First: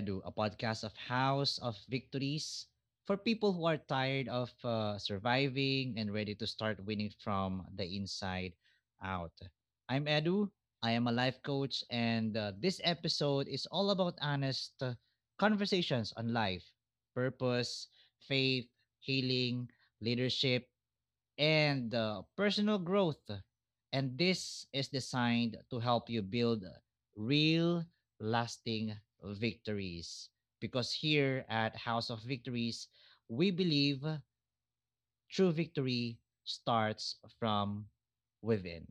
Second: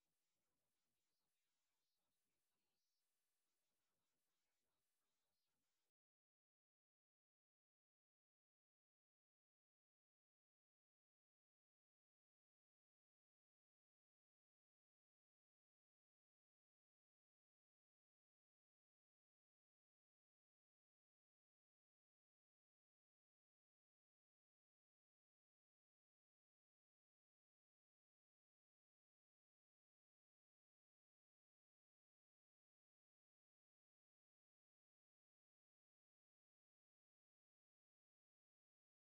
Edu, a podcast of House of Victories for people who are tired of surviving and ready to start winning from the inside out. I'm Edu, I am a life coach, and this episode is all about honest conversations on life, purpose, faith, healing, leadership, and personal growth. And this is designed to help you build real, lasting victories. Because here at House of Victories, we believe true victory starts from within.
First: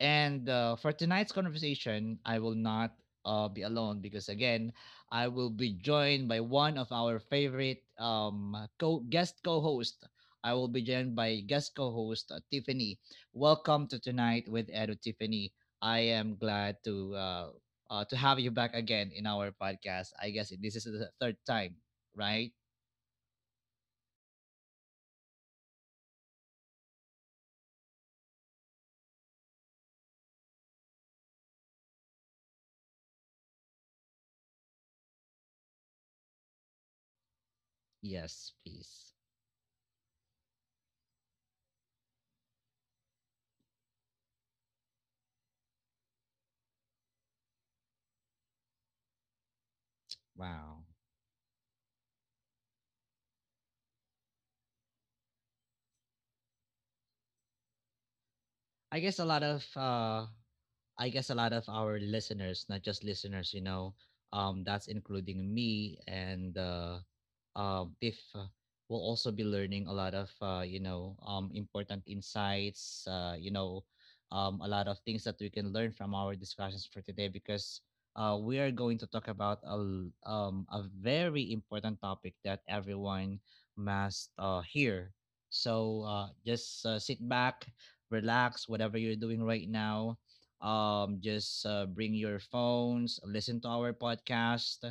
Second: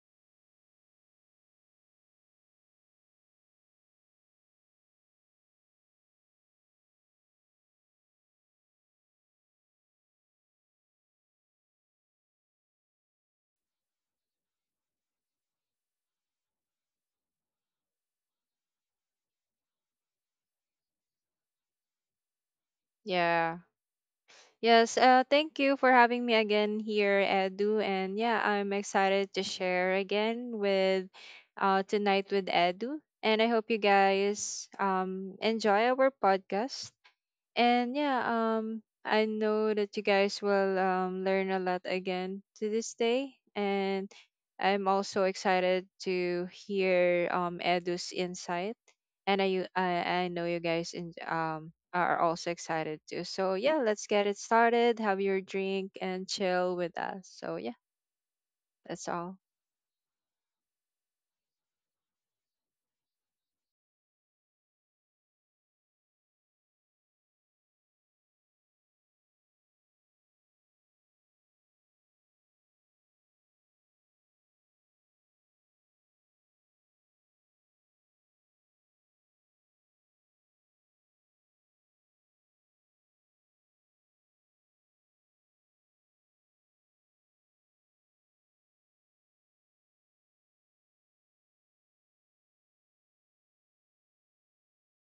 And for tonight's conversation, I will not be alone because, again, I will be joined by one of our favorite guest co host. I will be joined by guest co host Tiffany. Welcome to Tonight with Edu Tiffany. I am glad to. To have you back again in our podcast. I guess this is the third time, right? Yeah. Yes, thank you for having me again here, Edu. And yeah, I'm excited to share again with tonight with Edu. And I hope you guys enjoy our podcast. And yeah, Yes, I please. know that you guys will learn a lot again to this day. And I'm also excited to hear Edu's insight. And I know you Wow. guys are also excited too. So yeah, let's get it started. Have your drink and chill with us. So yeah, that's I guess a all. lot of uh I guess a lot of our listeners, not just listeners, that's including me and Tiff, will also be learning a lot of, important insights, a lot of things that we can learn from our discussions for today because we are going to talk about a very important topic that everyone must hear. So just sit back, relax, whatever you're doing right now just bring your phones, listen to our podcast,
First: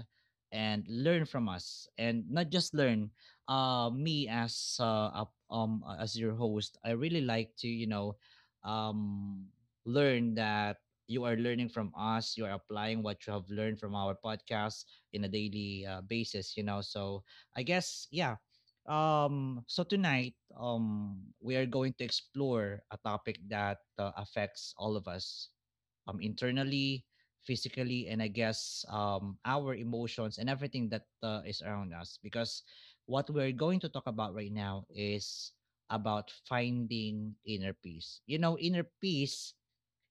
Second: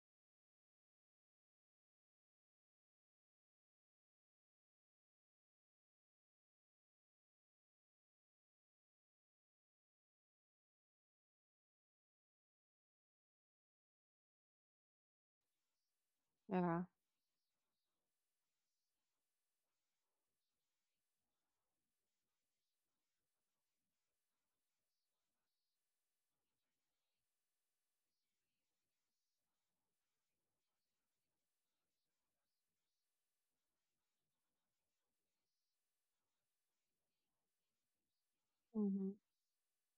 and learn from us. And not just learn. Me as as your host, I really like to um, learn that you are learning from us. You are applying what you have learned from our podcast in a daily basis. You know, Yeah. so I guess yeah. So tonight, we are going to explore a topic that affects all of us internally, physically, and I guess our emotions and everything that is around us. Because what we're going to talk about right now is about finding inner peace. You know, inner Mm-hmm. peace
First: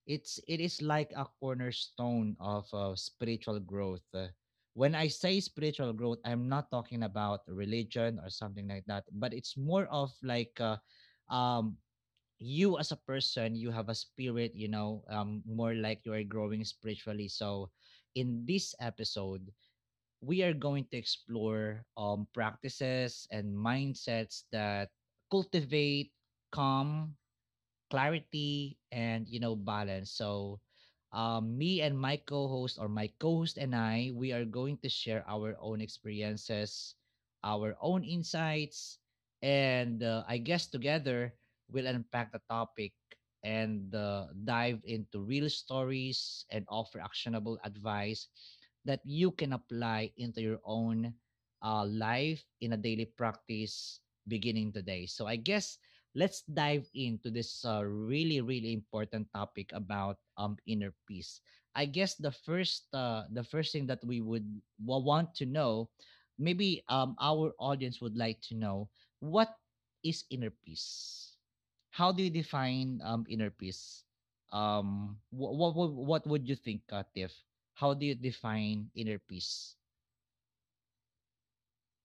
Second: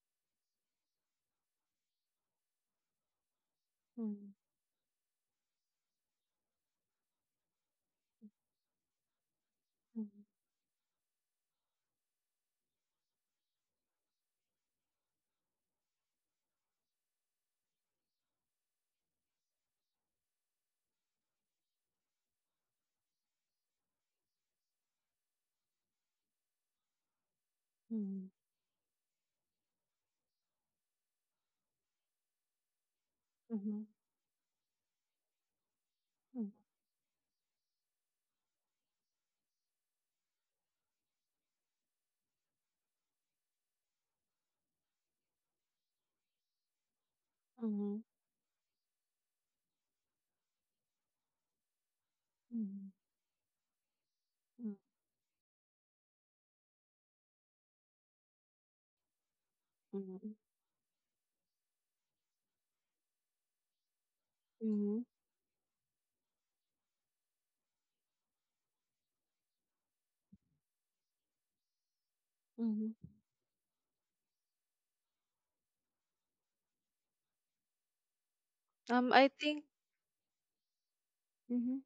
it is like a cornerstone of spiritual growth. Mm-hmm. When I say spiritual growth, I'm not talking about religion or something like that, but it's more of like um, you as a person, you have a spirit, you know. More like you are growing spiritually. So in this episode, we are going to explore practices and mindsets that cultivate calm, clarity, and you know, balance. So me and my co-host or my co-host and Mm-hmm. I, we are going to share our own experiences, our own insights, and I guess together we'll unpack the topic and dive into real stories and offer actionable Mm-hmm. Mm-hmm. advice that you can apply into your own life in a daily Mm-hmm. practice beginning today. So I guess let's dive into this really, really important topic about Mm-hmm. Inner peace. I guess the first, the first thing that we would Mm-hmm. want to know, maybe our audience would like to know, what is inner peace? How do you define inner peace? What would you think, Tiff? How do you define inner I peace? think Mhm.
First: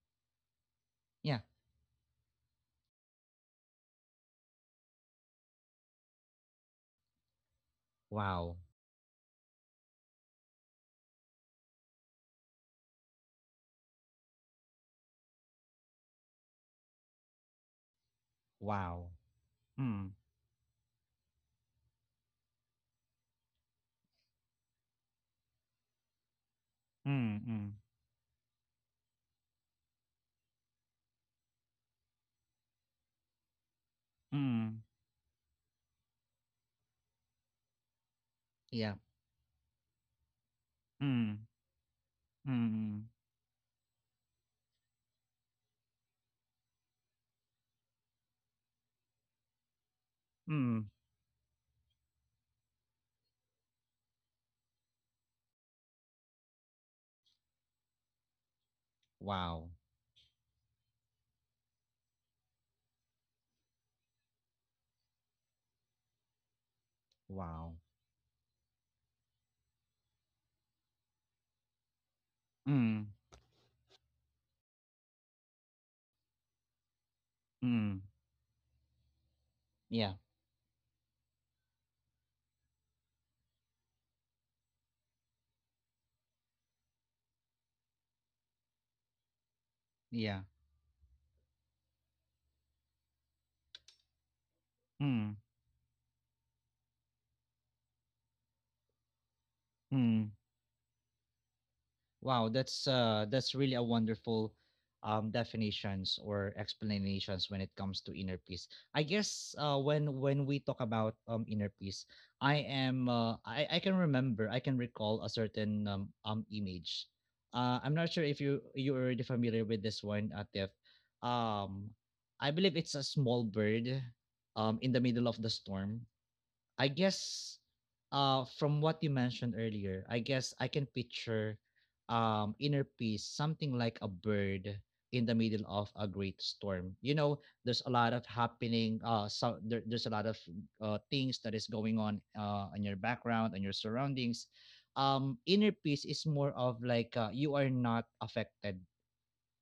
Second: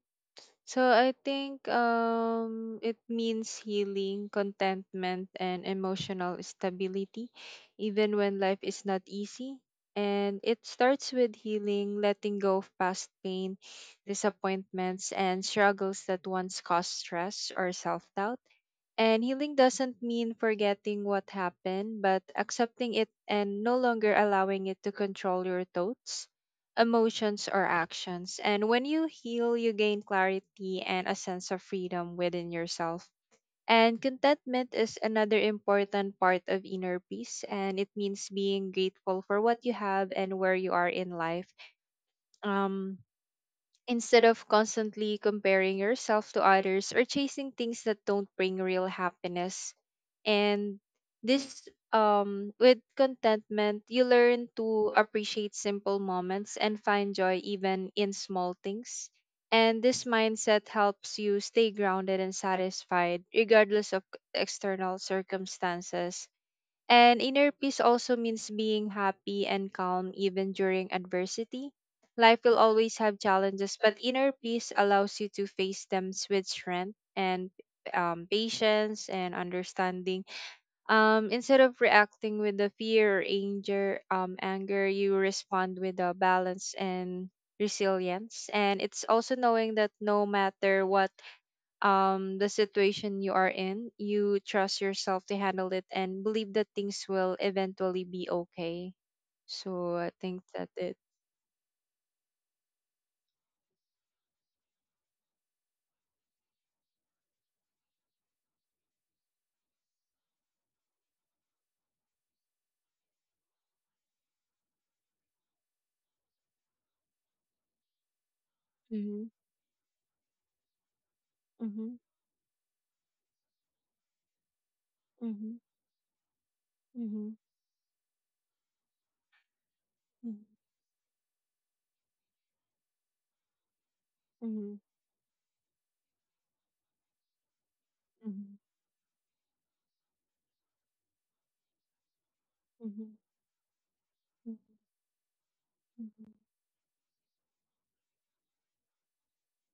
So I Yeah. think it means healing, contentment and emotional stability even when Wow. life is not easy. And it starts with healing, letting go of past pain, disappointments and struggles that once caused stress or self-doubt. Wow. And healing doesn't Mm, mean forgetting what happened, but accepting it and no longer allowing it to control your thoughts, emotions, mm, or mm, actions. And when you heal, you gain clarity and a sense of freedom within yourself. And contentment mm. is another important part of inner peace, and it means being Yeah. grateful for what you have and where you are in life. Mm. Um, Mm, Instead of constantly comparing yourself to others or chasing things that don't bring real happiness. And mm. this with contentment, you learn to appreciate simple moments and find joy even in small things. Wow, And this mindset helps you stay grounded and satisfied regardless of external circumstances, and inner peace wow. also means being happy and calm even during adversity. Life will always Mm, have challenges, but inner peace allows you to face them with strength and mm. Patience and Yeah, understanding. Instead of reacting with the fear or anger, anger, you respond with a balance and resilience. And it's also knowing that no yeah. matter what the situation you are in, you trust yourself to Mm, handle it and believe that things will eventually be okay, so I think mm. that it— Wow, that's really a wonderful definitions or explanations when it comes to inner peace. I guess when we talk about inner peace, I can remember, I can recall a certain image. I'm not sure if you're Mm-hmm. already familiar with this one, Tiff. Mm-hmm. Um I believe it's a small bird in the middle of the storm, I Mm-hmm. guess. From what you mentioned earlier, I guess Mm-hmm. I can picture inner peace, something like a Mm-hmm. bird in the middle of a great storm. You know, there's a lot of happening, so there's a lot of things that is going on in Mm-hmm. your background and your surroundings. Inner peace Mm-hmm. is more of like you are not affected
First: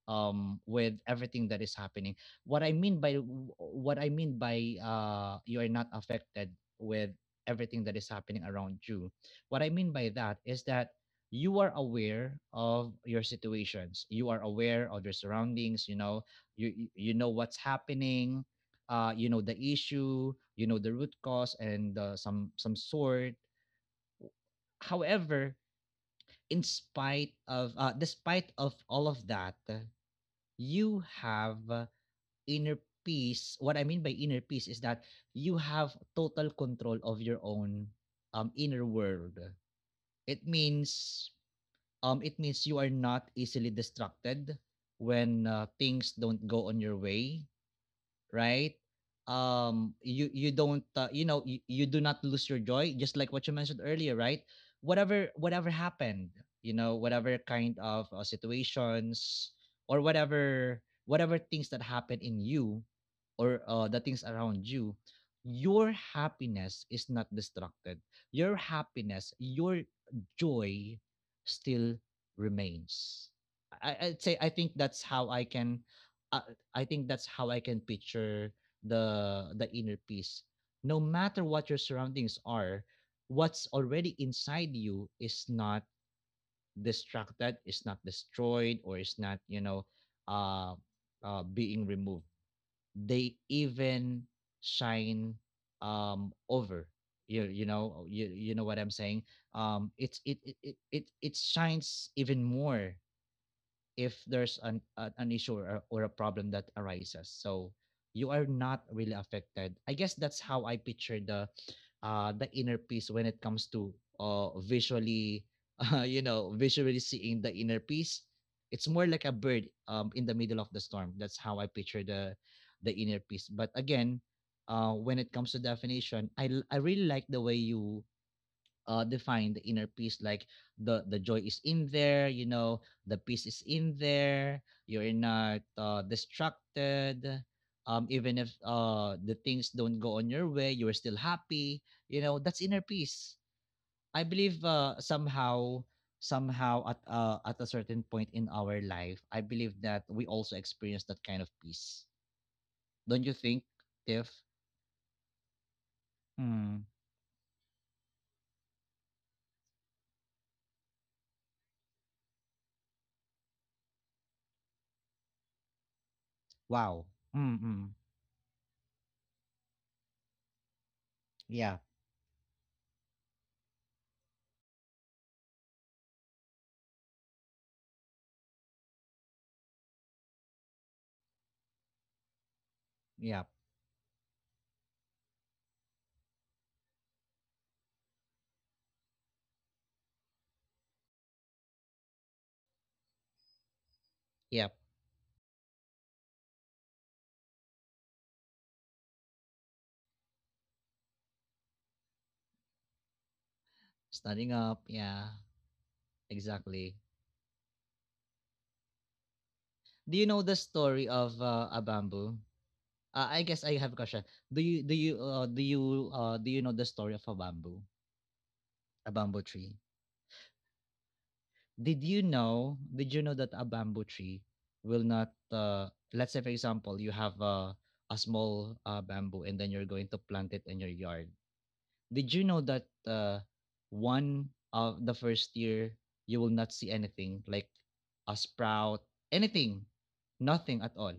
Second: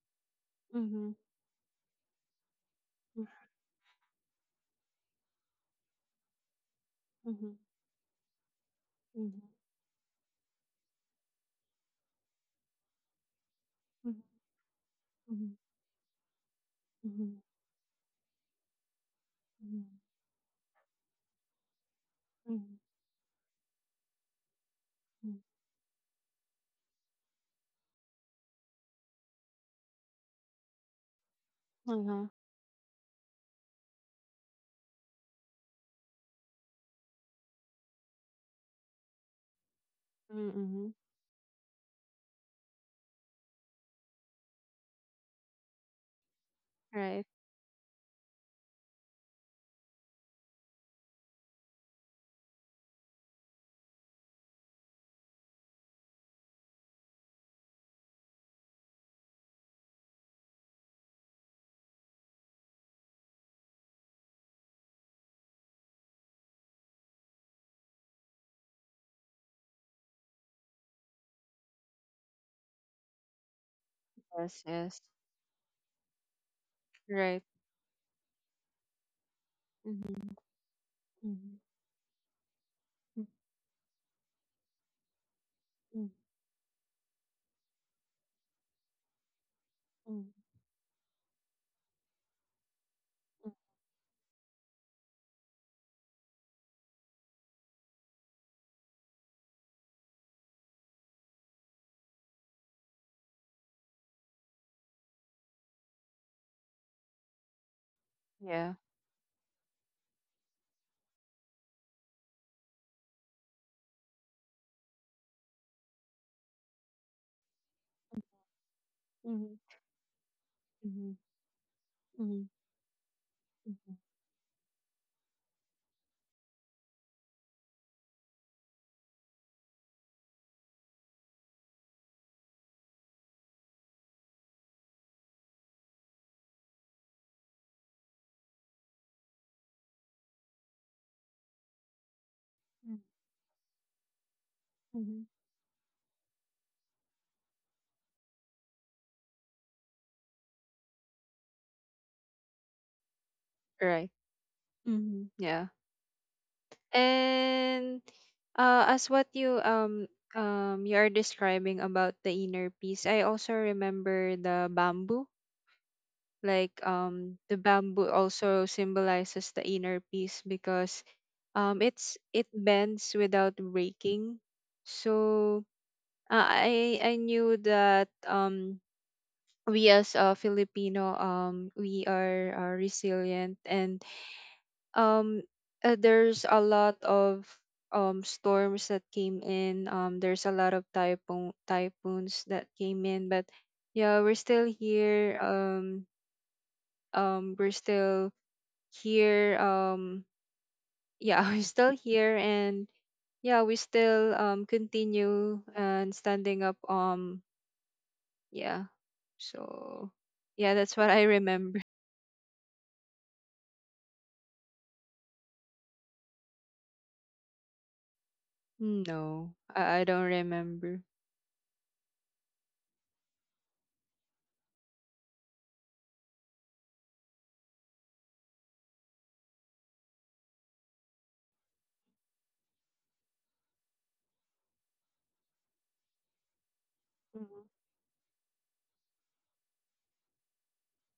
with Mm-hmm. everything that is happening. what i mean by what I mean by you are not affected with Mm-hmm. everything that is happening around you, what I mean by that is that you are aware of your situations, you are aware of your surroundings, you know, you know what's happening, you know the issue, you know the root cause and some sort. However, in spite of despite of all of that, you have Uh huh. inner peace. What I mean by inner peace is that you have total control of your own inner world. It Mm-hmm. means it means you are not easily distracted when things don't go on your Right. way, right? You you don't you know you, you do not lose your joy, just like what you mentioned earlier, right? Whatever happened, you know, whatever kind of situations or whatever things that happen in you or the things around you, your happiness is not destructed. Your happiness, your joy still remains. I Yes, think yes. that's how I can uh, I think that's Right. how I can picture the inner Mm-hmm. peace. No matter Mm-hmm. what your surroundings are, what's already inside you is not distracted, is not destroyed, or is not Mm-hmm. uh, being removed. They even shine over. You you know what I'm saying. It's it it it it, it shines even more if there's an issue or a problem that arises. So you are Yeah. not really affected. I guess that's how I picture the inner peace. When it comes to visually you know, visually seeing the inner peace, it's more like a bird in the middle of the Mm-hmm. storm. That's how I picture Mhm, the inner peace. But mhm. again, when it comes to definition, I really like the way you define the inner peace, like the joy is in there, you know, the peace is in there. You're not distracted even if the things don't go on your way, you're still happy. You know, that's Mm. inner peace, I believe. Mhm. Somehow, at a certain point in our life, I believe that we also experience that kind of peace. Don't you think, Right. Tiff? Mhm. Yeah. Mm. And as what you are describing about the inner peace, I also remember the bamboo. Like Wow. The bamboo Mm-mm. also symbolizes the inner peace, because Yeah. It bends without breaking. So I knew that we, as a Filipino, are resilient, Yeah. and um there's a lot of storms that came in. There's a lot of typhoons that came in, but yeah, we're still Yeah, here. We're still here. Yeah, we're still here, and yeah, we still standing up. Yeah. continue and standing up. Exactly. Yeah. So Do you know the yeah, that's what I story of remember. a bamboo? I guess I have a question. Do you do you do you do you know the story of a bamboo? A bamboo No, tree. I don't remember. Did you know? Did you know that a bamboo tree will not? Let's say, for example, you have a small bamboo, and then you're going to plant it in your yard. Did you know that one of the first year, you will not see anything Mm-hmm. like a sprout, anything, nothing at all?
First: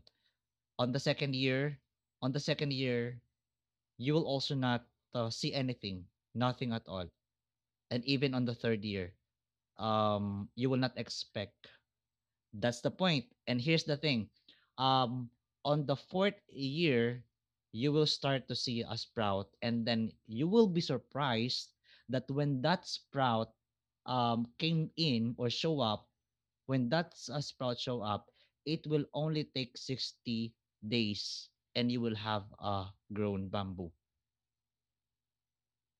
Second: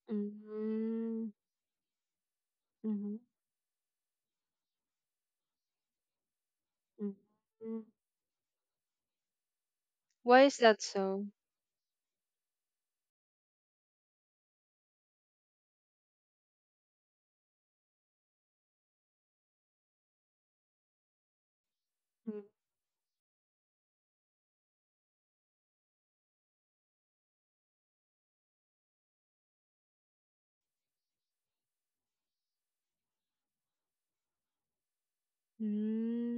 On the second year, on the second Mm-hmm. year you will also not see anything, nothing at all. Mm. Mm. And even on the third year, Why is you will that not so? expect. That's the point. And here's the thing, um on the fourth year, you will start to see a sprout, and then you will be surprised that Mm. when that sprout came in or show up, when that's a sprout show up, it will only take 60 days and you will have a grown bamboo.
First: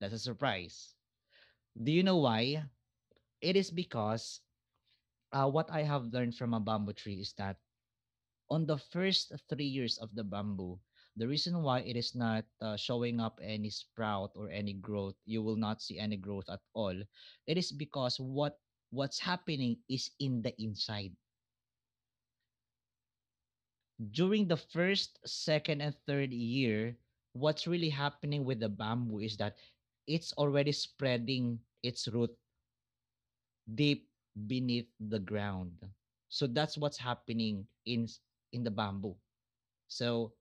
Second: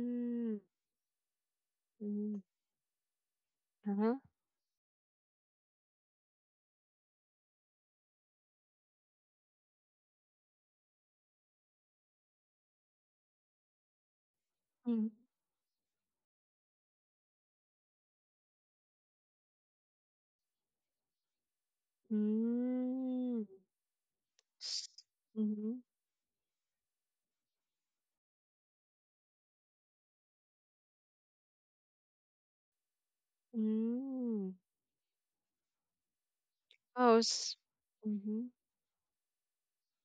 That's a surprise. Do you know Mm. why? It is Uh-huh. because what I have learned from a bamboo tree is that on the first 3 years of the bamboo, the reason why it is not showing up any sprout or any growth, you Mm. will not see any growth at all. It is because what's happening is in the inside. Mm. During the first, S- second, and Mhm. third year, what's really happening with the bamboo is that it's already spreading its root deep beneath Mm. the ground. So that's what's Oh, happening s- in the mhm. bamboo. So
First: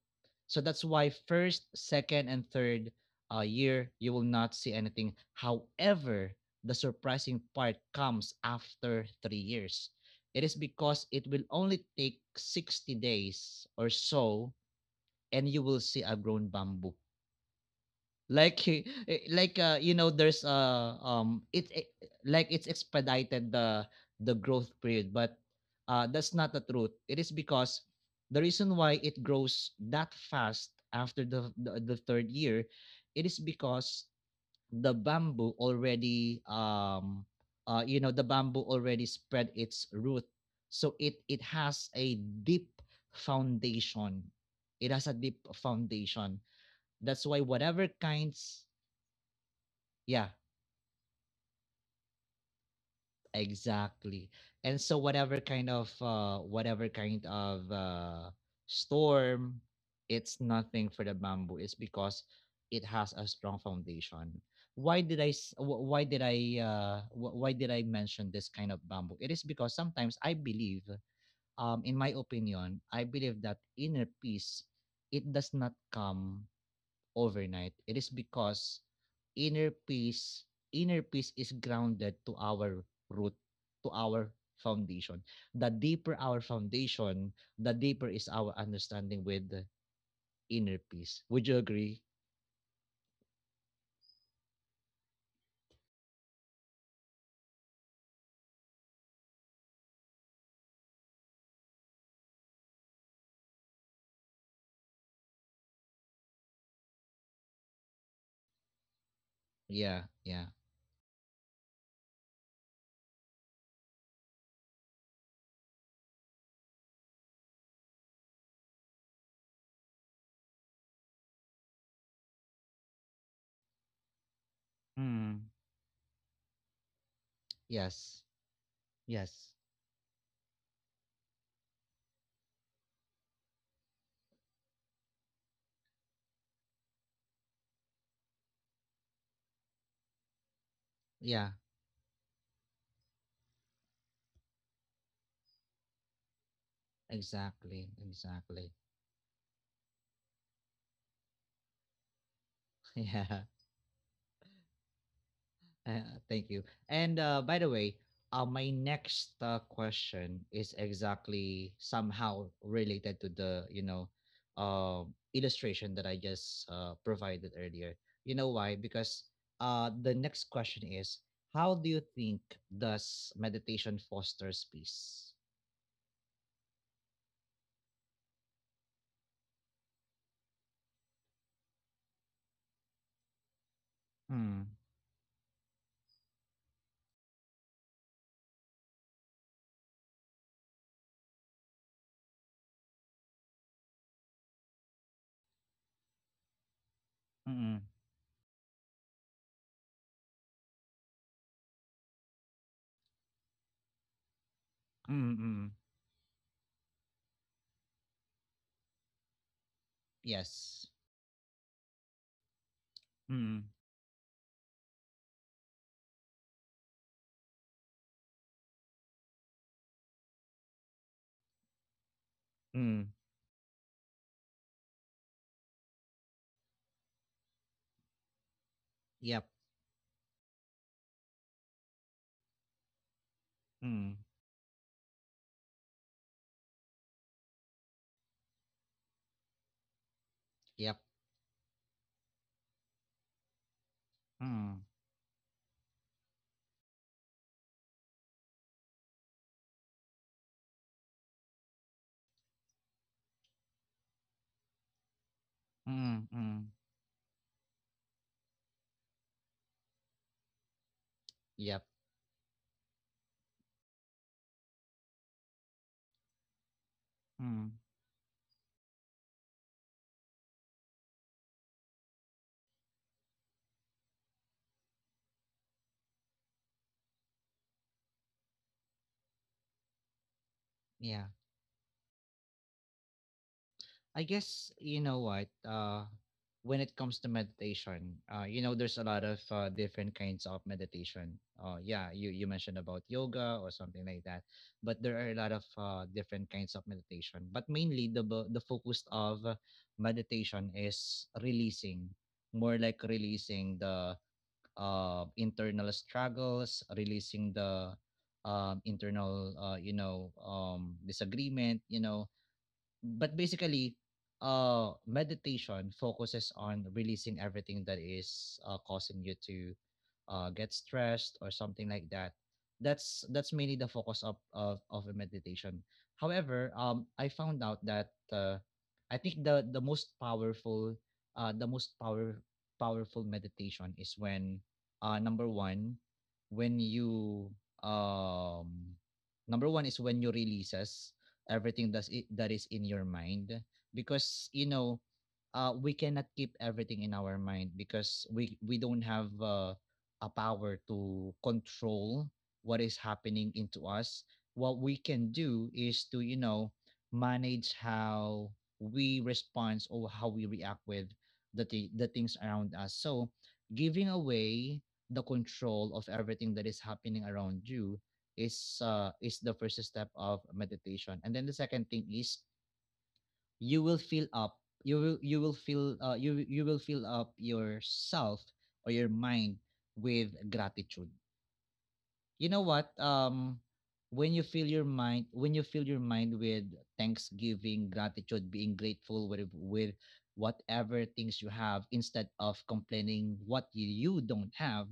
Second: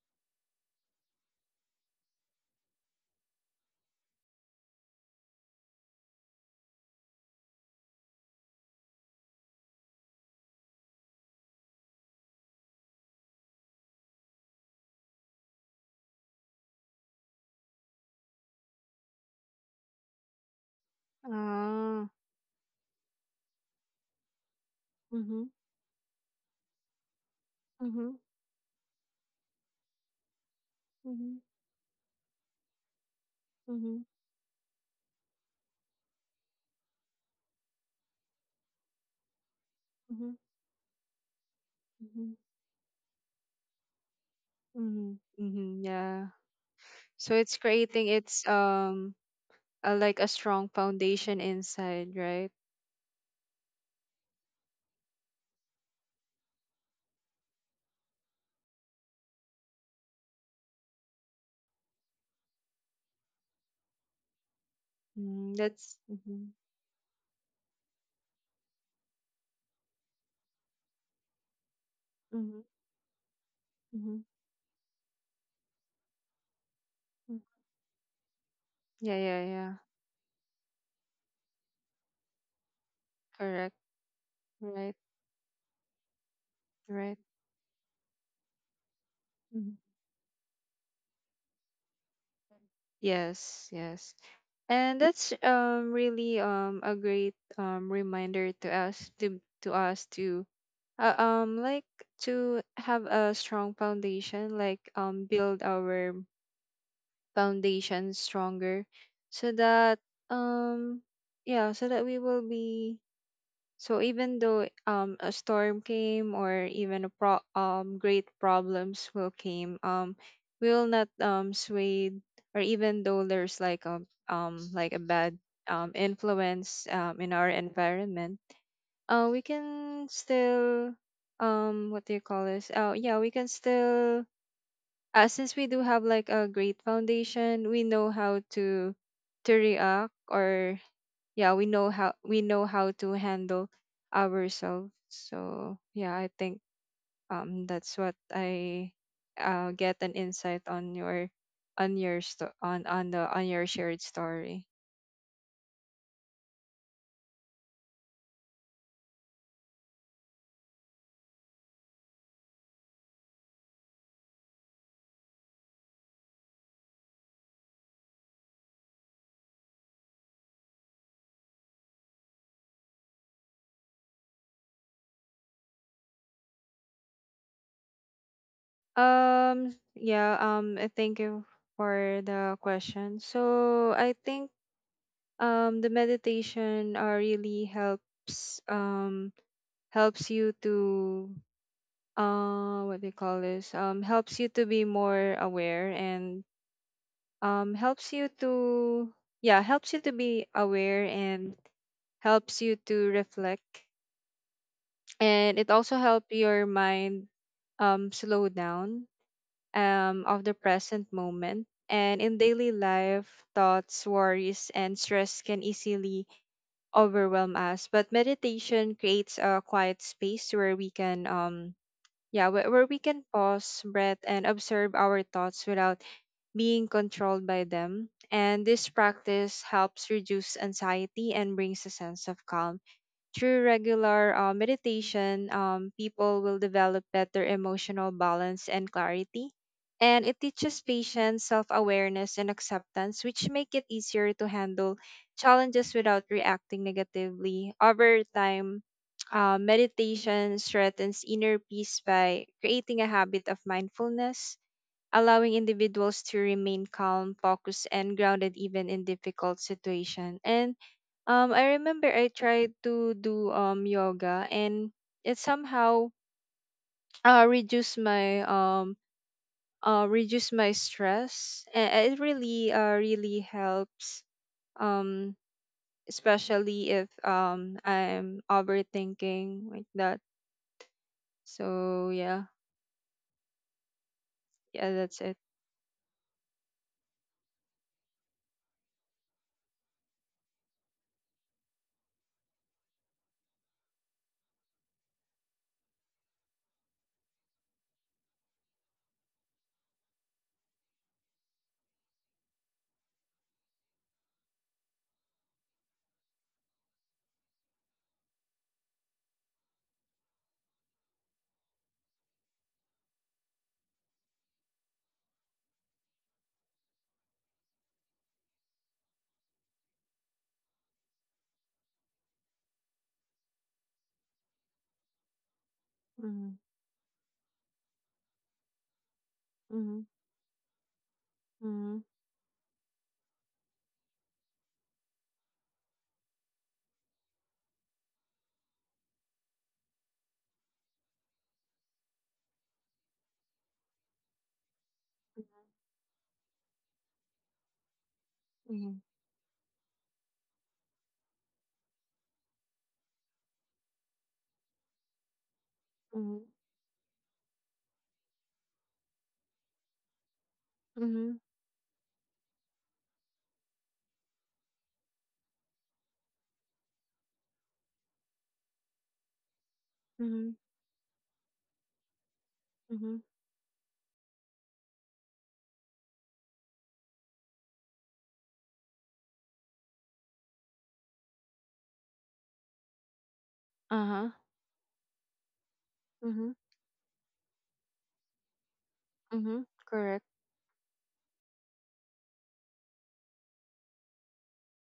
so that's why first, second, and third year, you will not see anything. However, the surprising part comes after 3 years. It is because it will only take 60 days or so and you will see a grown bamboo, like like you know, there's it Ah. like it's expedited the growth period. But Mhm. That's not the truth. It is because Mhm. the reason why it grows that fast after Mhm. The third year, it is because Mhm. the bamboo already you know, the bamboo already spread its root, Mhm. so it has a Mhm. deep foundation. It has a Mhm. deep Mhm. Yeah. foundation. That's why So it's whatever creating its kinds, a, yeah, like a strong foundation inside, right? exactly. And so whatever kind of storm, it's nothing for the bamboo. It's because it has a strong foundation. Why did I? S- Mm, wh- that's— Why did Mhm. I? Wh- Why did I mention this kind of bamboo? It is because sometimes I believe, in my Mhm. opinion, I believe that inner Mhm. peace it does not come Mm. overnight, it is because Yeah. Yeah. inner Yeah. peace, inner peace is grounded to our root, Correct. to our Right. foundation. The deeper our Right. foundation, the deeper is our understanding with the Mhm. inner peace. Would you agree? Yes, yes. And that's really a great reminder to us to like to have a strong foundation, like build our foundation stronger, so that Yeah, yeah. um yeah, so that we will be— So even though a storm came or even a great problems will came, will not sway, or even though there's like a bad Mm. Influence in our Yes. environment, we Yes. can still what do you call this? Oh yeah, we can still since we do have like a great foundation, we know how to react, or yeah, Yeah, we know how to handle ourselves. So yeah, I think exactly. that's what Exactly. I get an insight on your Yeah. on your shared story. Thank you. And by the way, my next question is exactly somehow related to the uh, illustration that I just provided earlier. You know why? Because the next question is, how do you think does meditation fosters peace? Yeah Thank you for the question. So I think Mm. The meditation really helps helps you to what do you call this? Helps you to be more aware, and um Mm. helps you to yeah helps you to be aware and helps you to reflect, Mm. and it Mm. also helps your mind slow down of the Yes. present moment. And in daily life, Mm. thoughts, worries and stress can easily overwhelm us, but meditation creates a quiet space where we can where we Mm. can pause, breath and observe our thoughts without being controlled by them. And this Yep. practice helps reduce anxiety and brings a sense of calm. Through Mm. regular meditation, people will develop better emotional balance and clarity. And it teaches Yep. patience, self awareness, and acceptance, which make it easier to Mm. handle challenges without reacting negatively. Over time, meditation strengthens inner peace by creating a habit of mindfulness, allowing individuals Mm. to Mm. remain calm, focused, and grounded even in difficult situation. And I Yep. remember I tried to do yoga, and it somehow uh Mm. reduced my um reduce my stress. And it really really helps, um especially if I'm overthinking like that. Yeah. So yeah, I guess yeah, you that's know it. what. When it comes to meditation, you know, there's a lot of different kinds of meditation. Yeah, you mentioned about yoga or something like that, but there are a lot of different kinds of meditation. But mainly the focus of meditation is releasing, more like releasing the internal struggles, releasing the internal disagreement, you know but basically meditation focuses on releasing everything that is causing you to get stressed or something like that. That's mainly the focus of a meditation. Mm-hmm. However, I found out that I think the Mm-hmm. most powerful meditation is when number one when you um releases everything that is in your mind because you know we cannot keep everything in our mind because we Mm-hmm. don't have a power to control what is happening into us. What we can do is to, you Mm-hmm. know, manage how we respond or how we react with Mm-hmm. The things around us. So giving away the control of everything that is happening around you is the first step of Mm-hmm. meditation, and then the second thing is Mhm. you will fill up you will fill up yourself or your mind with gratitude. You know what, Uh-huh. when you fill your mind, when you fill your mind Mhm. with thanksgiving, gratitude, being grateful with Mhm. Correct. whatever things you have instead of complaining what you don't have,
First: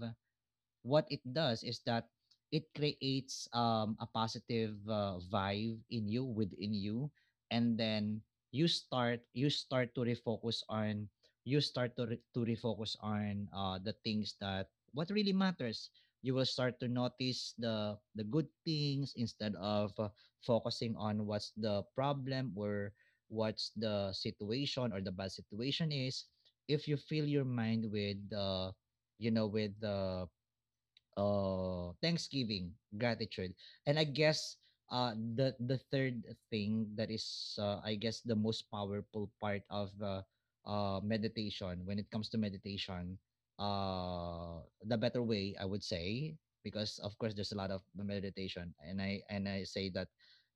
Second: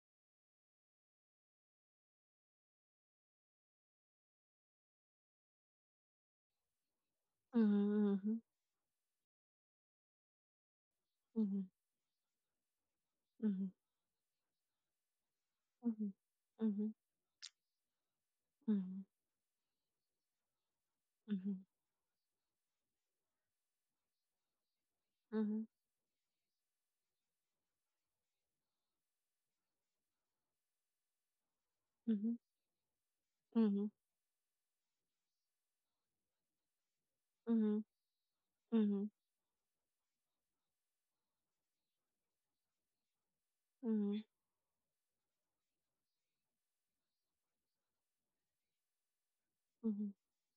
what it does is that it creates a positive vibe in you, within you, and then Mhm. You start to refocus on, you Mhm. start to, re- to refocus on Mhm. The things that, what really matters. Mhm. You will start to Mhm. notice the good things instead of focusing on what's Mhm. the problem or what's the situation or the bad Mhm. situation is. If you fill your mind with you know, with the, oh, Mhm. thanksgiving, gratitude. Mhm. And I guess the third thing that is Mhm. I guess the most Mhm. powerful part of the meditation when it comes to meditation, Mhm. The better way, I would say, because of course there's a lot of meditation, and I say that Mhm.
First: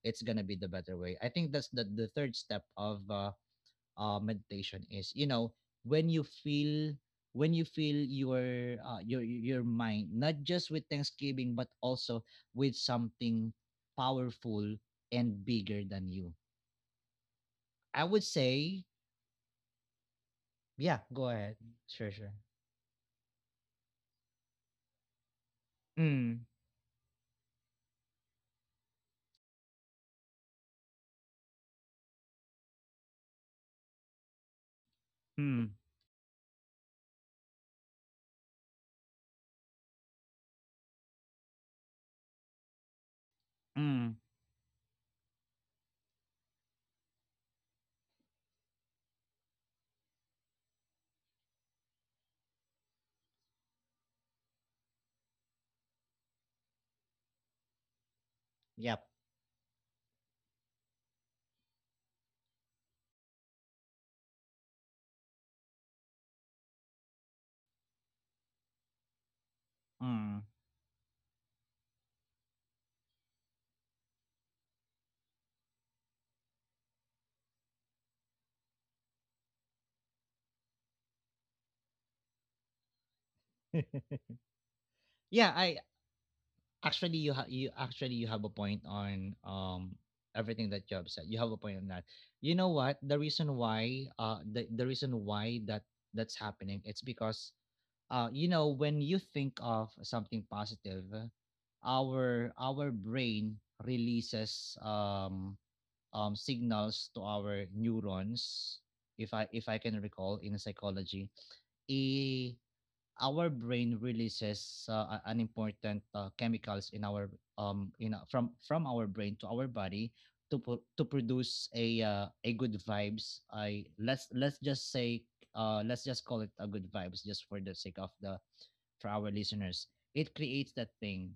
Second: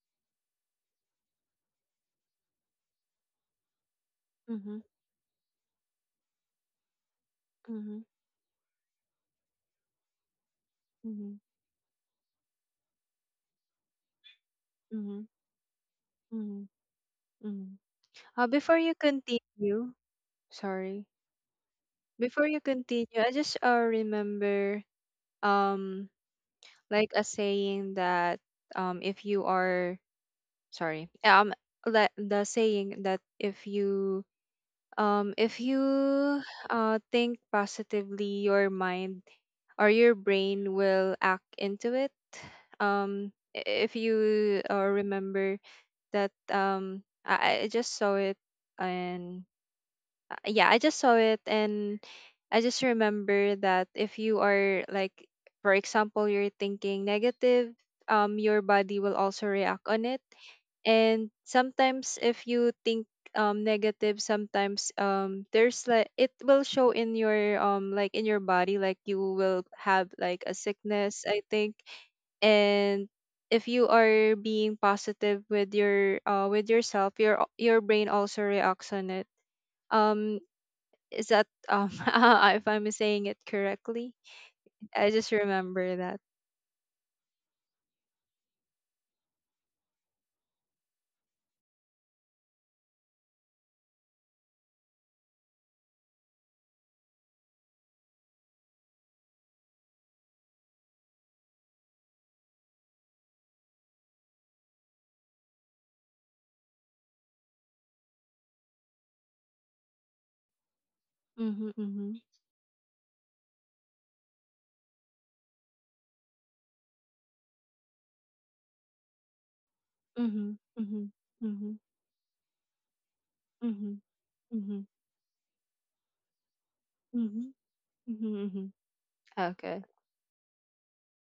it's going to be the better way. I think that's the third step of Mhm. meditation is, you know, when you feel, when you Mhm. feel Mhm. your your mind not just with Mhm. thanksgiving but also with something powerful Mhm. and bigger than you, Mhm. Mhm. Mhm. I would Before say. you continue, Yeah, sorry. go ahead. Sure, sure. Before you continue, I just remember um Mm. like a saying that if you are sorry like the saying that if Mm. you think positively, your mind or your brain will act into it. If Mm. you remember that, I just saw it, and yeah, I just saw it, and I just remember that if you are like, for example, you're thinking negative, your body Yep. will also react on it. And sometimes if you think negative, sometimes there's like, it will show in your like in your body, like you will have like Mm. a sickness, I think. And if you are being positive with your with yourself, your brain also reacts on it. Um is that if I'm saying it correctly? I just Yeah, I, remember that. actually you have, you actually you have a point on everything that you have said, you have a point on that. You know what, the reason why the reason why that that's happening, it's because you know, when you think of something positive, our brain releases signals to our neurons. If I can recall in psychology, Mhm, mhm, a our brain releases an important chemicals in our from our brain to our body mhm, to to mhm, produce mhm, a good vibes, I, mhm, let's just say let's just call it a good vibes just mhm, for the sake of mhm, the, mhm, mhm. for our Okay. listeners. It creates that pain.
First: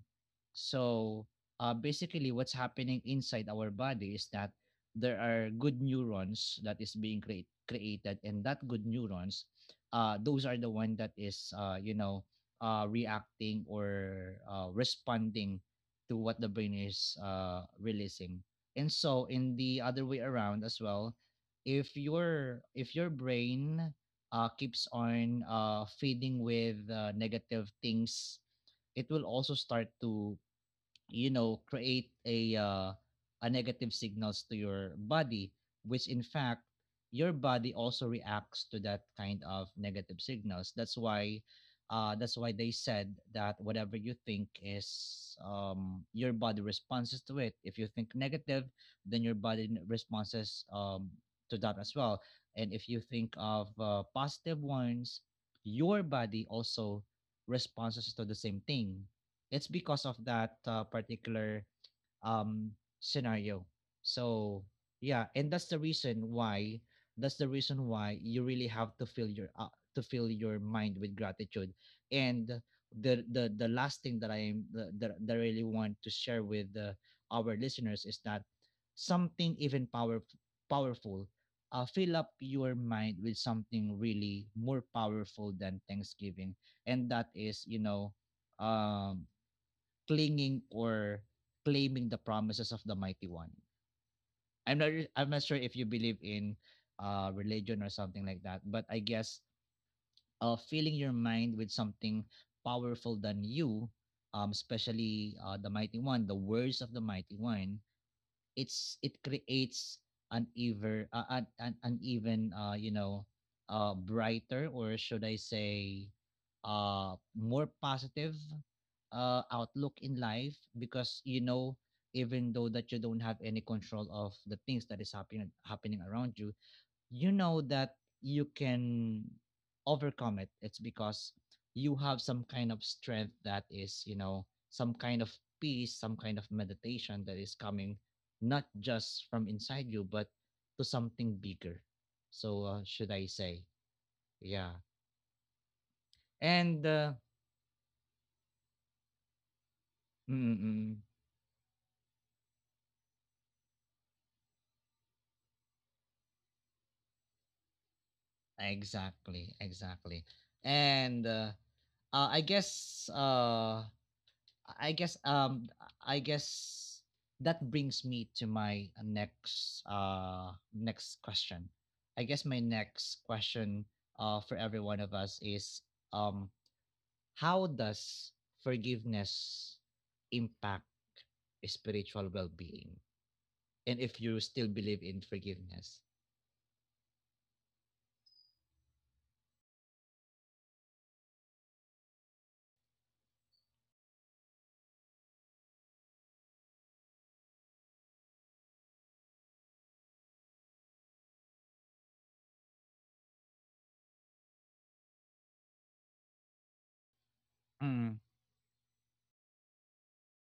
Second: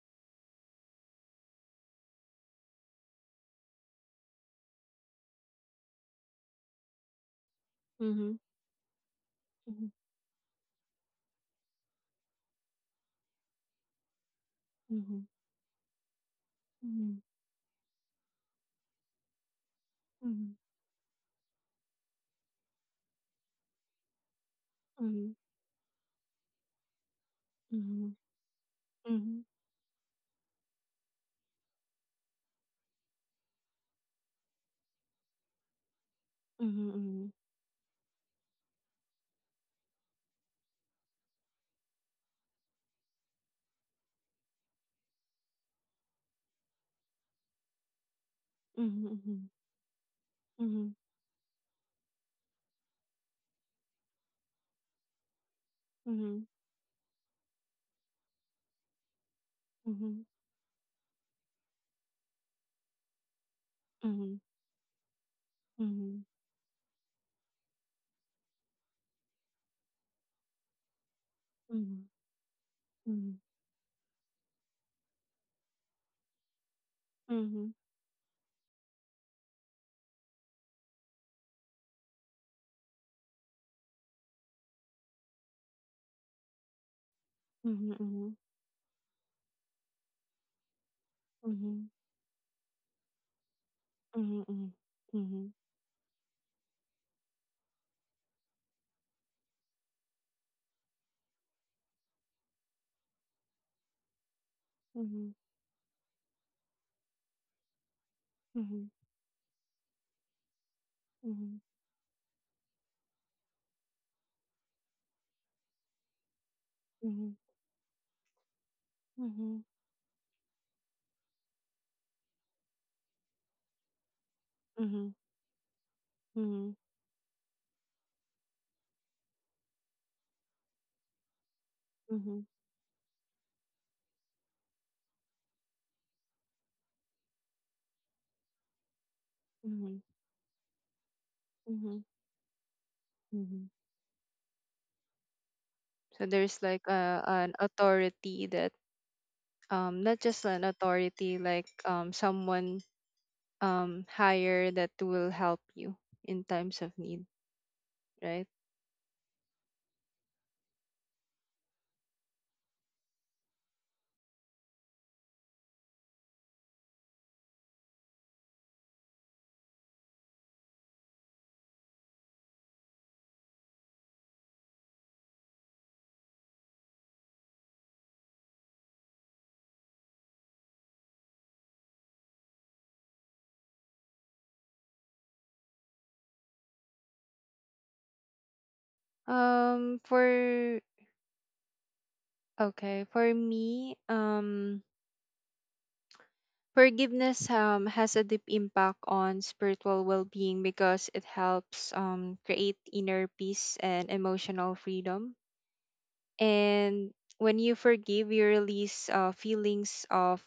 So basically, what's happening inside our body is that there are good neurons that is being create, created, Mhm, and that good neurons, mhm, those are the one that is reacting or mhm, responding to what the brain is mhm, releasing. And so in the other way mhm, around as well, if your brain keeps mhm, on feeding with negative mhm, things, it will mhm, also start to, you know, create a negative signals to your body, which in fact mhm, your mhm, body also reacts to that kind of negative signals. That's why that's why they said that whatever you think is your body responses to it. If you think negative, then your mhm, body responses to that as well, and if you think of positive ones, your mhm, body mhm, also responses to the same thing. It's because of mhm, that particular um scenario. mhm, So yeah, and that's the mhm, mhm, mhm, reason mhm, why, that's the reason why you really have to fill your mind with gratitude. mhm, And mhm, mhm, the mhm, mhm, last thing that that I really want to share with our listeners is that something even powerful, fill up your mind with something really more powerful than thanksgiving, and that is, you know, mhm, um clinging or claiming the promises of the mighty one. I'm not, I'm not sure if you believe in religion or something like that, but I guess filling your mind with something powerful than you, especially the mighty one, the words of the mighty one, it creates an mhm, even you know, brighter, or should I say mhm, more positive mhm, outlook in life, because you know, even though that you don't have any control of the things mhm, that is mhm. Happening around you, Mhm, you know that you can overcome it. It's because you have mhm, some kind of strength that is, you know, some kind of peace, some kind of meditation that is coming not just from inside mhm, you but to something bigger. mhm, So should I say, mhm. yeah. So there's like And a, an authority that not just an mm-mm, authority, like someone higher that will help you in times of need, right? exactly, exactly. And uh, i guess uh I guess I guess that brings me to my next next question. I guess my next question for every one of us is, um how does forgiveness impact spiritual well-being? And if you still believe in forgiveness. For Okay, for me, forgiveness has a deep impact on spiritual well-being, because it helps create inner peace and emotional freedom. And when you Mm, forgive, you release feelings of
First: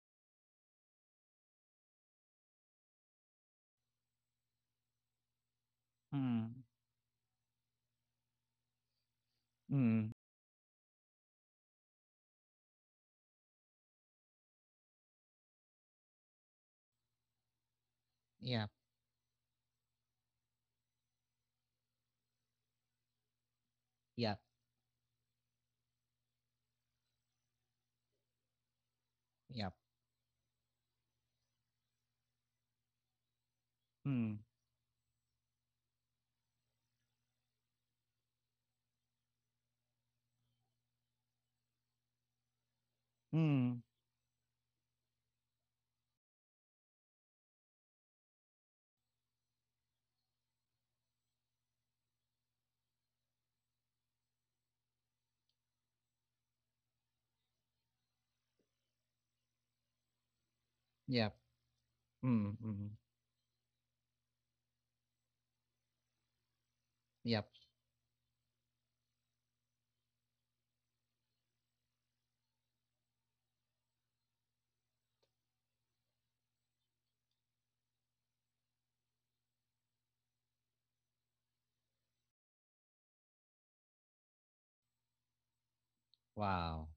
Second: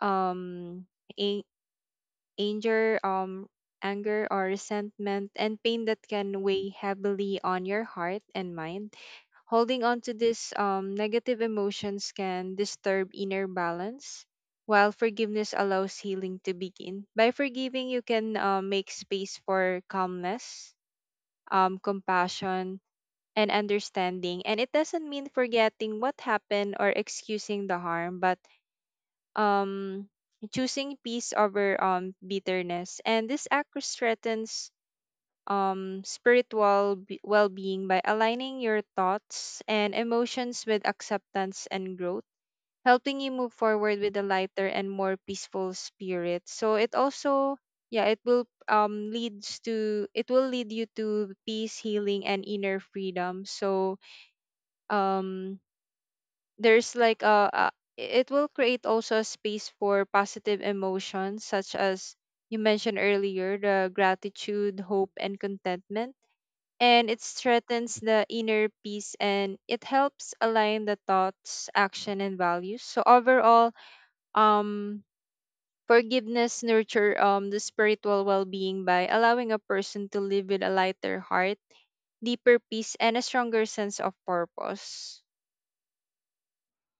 um a- anger, anger or resentment and pain that can mm, weigh heavily on your heart and mind. Holding on to mm. these negative emotions can disturb inner balance, while forgiveness allows healing to begin. By forgiving, you can Yeah, make space for calmness, compassion and yeah, understanding. And it doesn't mean forgetting what happened or excusing the harm, but yeah. um, choosing peace over bitterness. And this act Mm, threatens spiritual well being by aligning your thoughts and emotions with acceptance and growth, helping you move mm, forward with a lighter and more peaceful spirit. So it also, yeah, it will leads to it will lead you to peace, healing, and inner freedom. So um there's like a, it will create also a space for positive yeah. emotions such as, you Mm, mm, mentioned earlier, the gratitude, hope and contentment. And it yep. strengthens the inner peace, and it helps align the thoughts, action and values. So overall, um forgiveness nurture the spiritual well-being by allowing a person to live with a lighter heart, deeper peace and a stronger sense of purpose. Wow.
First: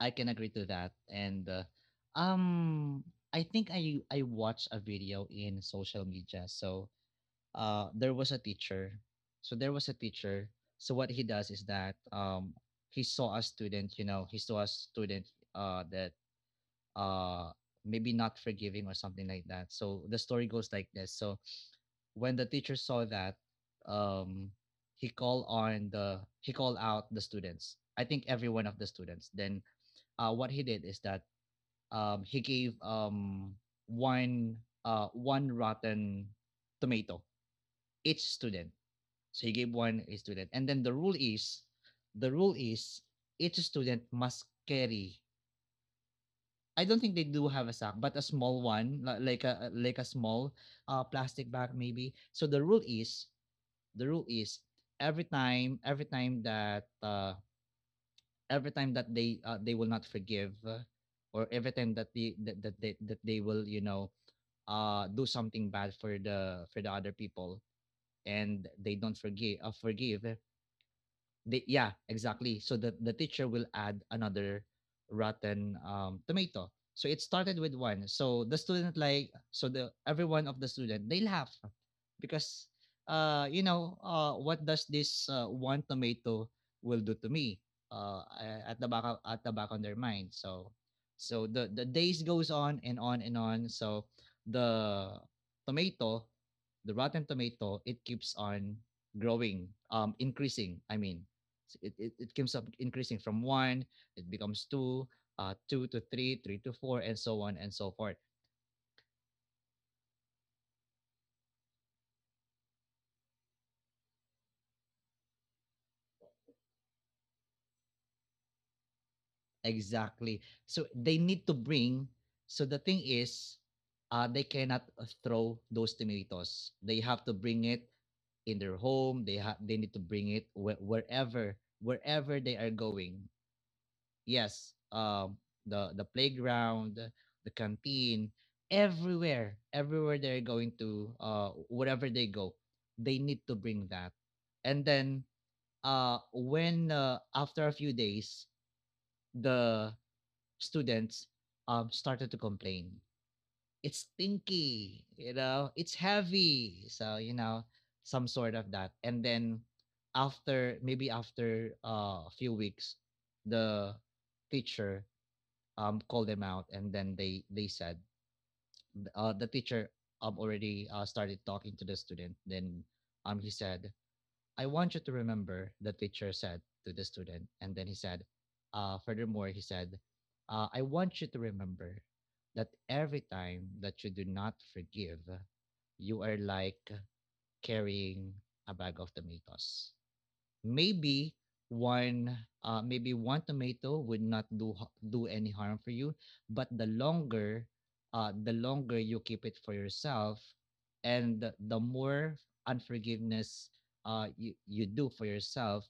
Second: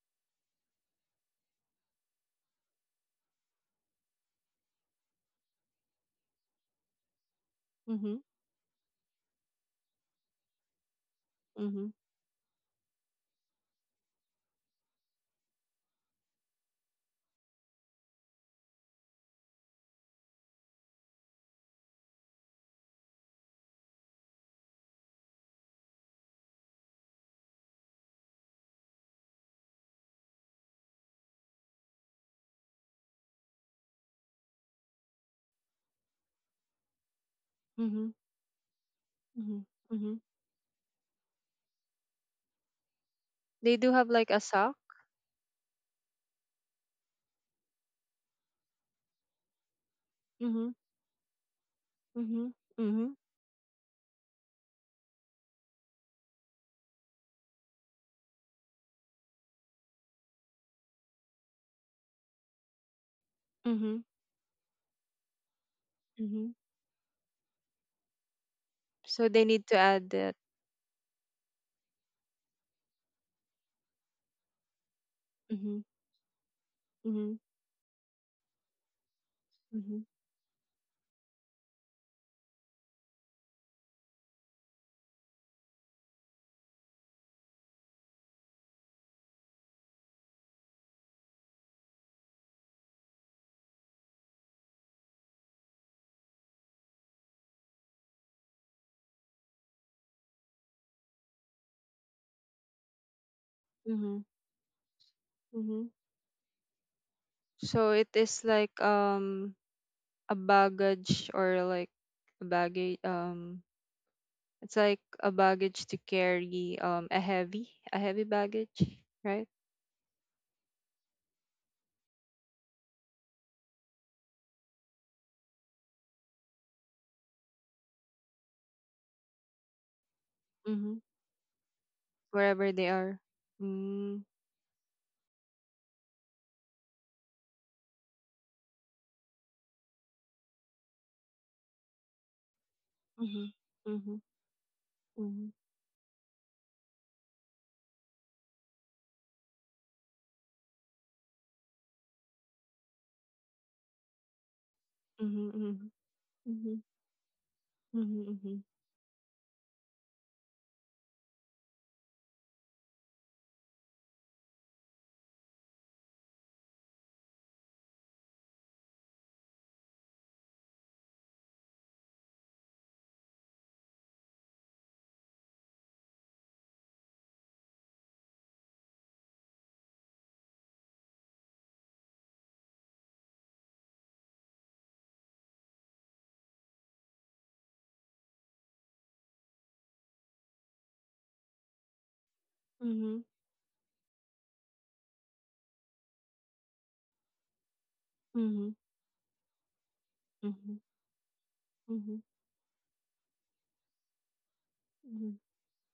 I can agree to that. And um, I think I watched a video in social media. So there Mm-hmm. was a teacher. So there was a teacher. So what he does is Mm-hmm. that he saw a student. You know, he saw a student that uh, maybe not forgiving or something like that. So the story goes like this. So when the teacher saw that, um, he called on the he called out the students. I think every one of the students. Then what he did is that he gave one one rotten tomato Mm-hmm. each student. So he Mhm, gave one a mhm. student, and then the rule is, the rule is each They do student have like a must sock. carry. I don't think they do have a sack, but a small one, like a small Mhm, plastic bag maybe. So mhm, the rule mhm, is, the rule is every time, every time that they will not forgive or every time that they will, you mhm, know, do something bad mhm. For the other people, and they don't So they forgive need uh, to add forgive that. They, yeah, exactly. So the teacher will add another rotten Mhm, tomato. So it mhm, started with one. So the student like so the mhm, every one of the student, they laugh because what does this one tomato will do to me, uh at the back, at the back on their mind. So so the days goes on and on and on. So the tomato, the rotten tomato, it keeps on growing, increasing. I mean, so it keeps up increasing from one, mhm, it becomes two, mhm. two to three, three to four, and so on and So so it forth. is like a baggage, or like a baggage, it's like a baggage to carry, a heavy baggage, right? Exactly. So they need to bring. So the thing is, they cannot throw those tomatoes. They have to bring it in their home. They need to bring it Mhm. wherever, wherever they Wherever are they are. going. Mm. Yes, the playground, the canteen, everywhere, everywhere they're going to, wherever they go, they need Mhm. to bring that. Mhm. And then Mhm. When, after a few days, the students started to complain, "It's stinky, you Mhm. know, Mhm. it's Mhm. heavy," so, you know, some sort Mhm. of that. And then after, maybe after a few weeks, the teacher called them out, and then they said, the teacher already started talking to the student. Then he said, "I want you to remember," the teacher said to the student, and then he said, "Furthermore," he said, "I want you to remember that every time that you do not forgive, you are like carrying a bag of tomatoes." Maybe one, maybe Mhm. one tomato would not do do any harm for you, but the longer, the Mhm. longer you keep it for yourself, Mhm. and the Mhm. more unforgiveness you do for Mhm. yourself,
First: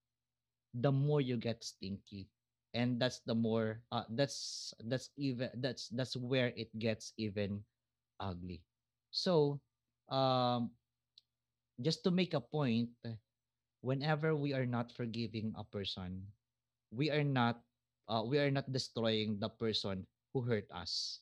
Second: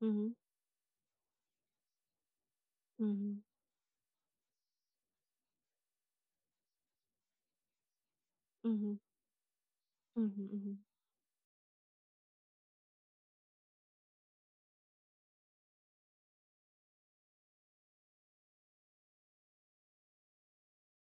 Mhm. the more you get stinky, and that's the Mhm. more, that's even that's where it gets even ugly. Mhm. So, Mhm. um Mhm. just to make a point, whenever we are not forgiving a person, we are not, we are not destroying the person who hurt us.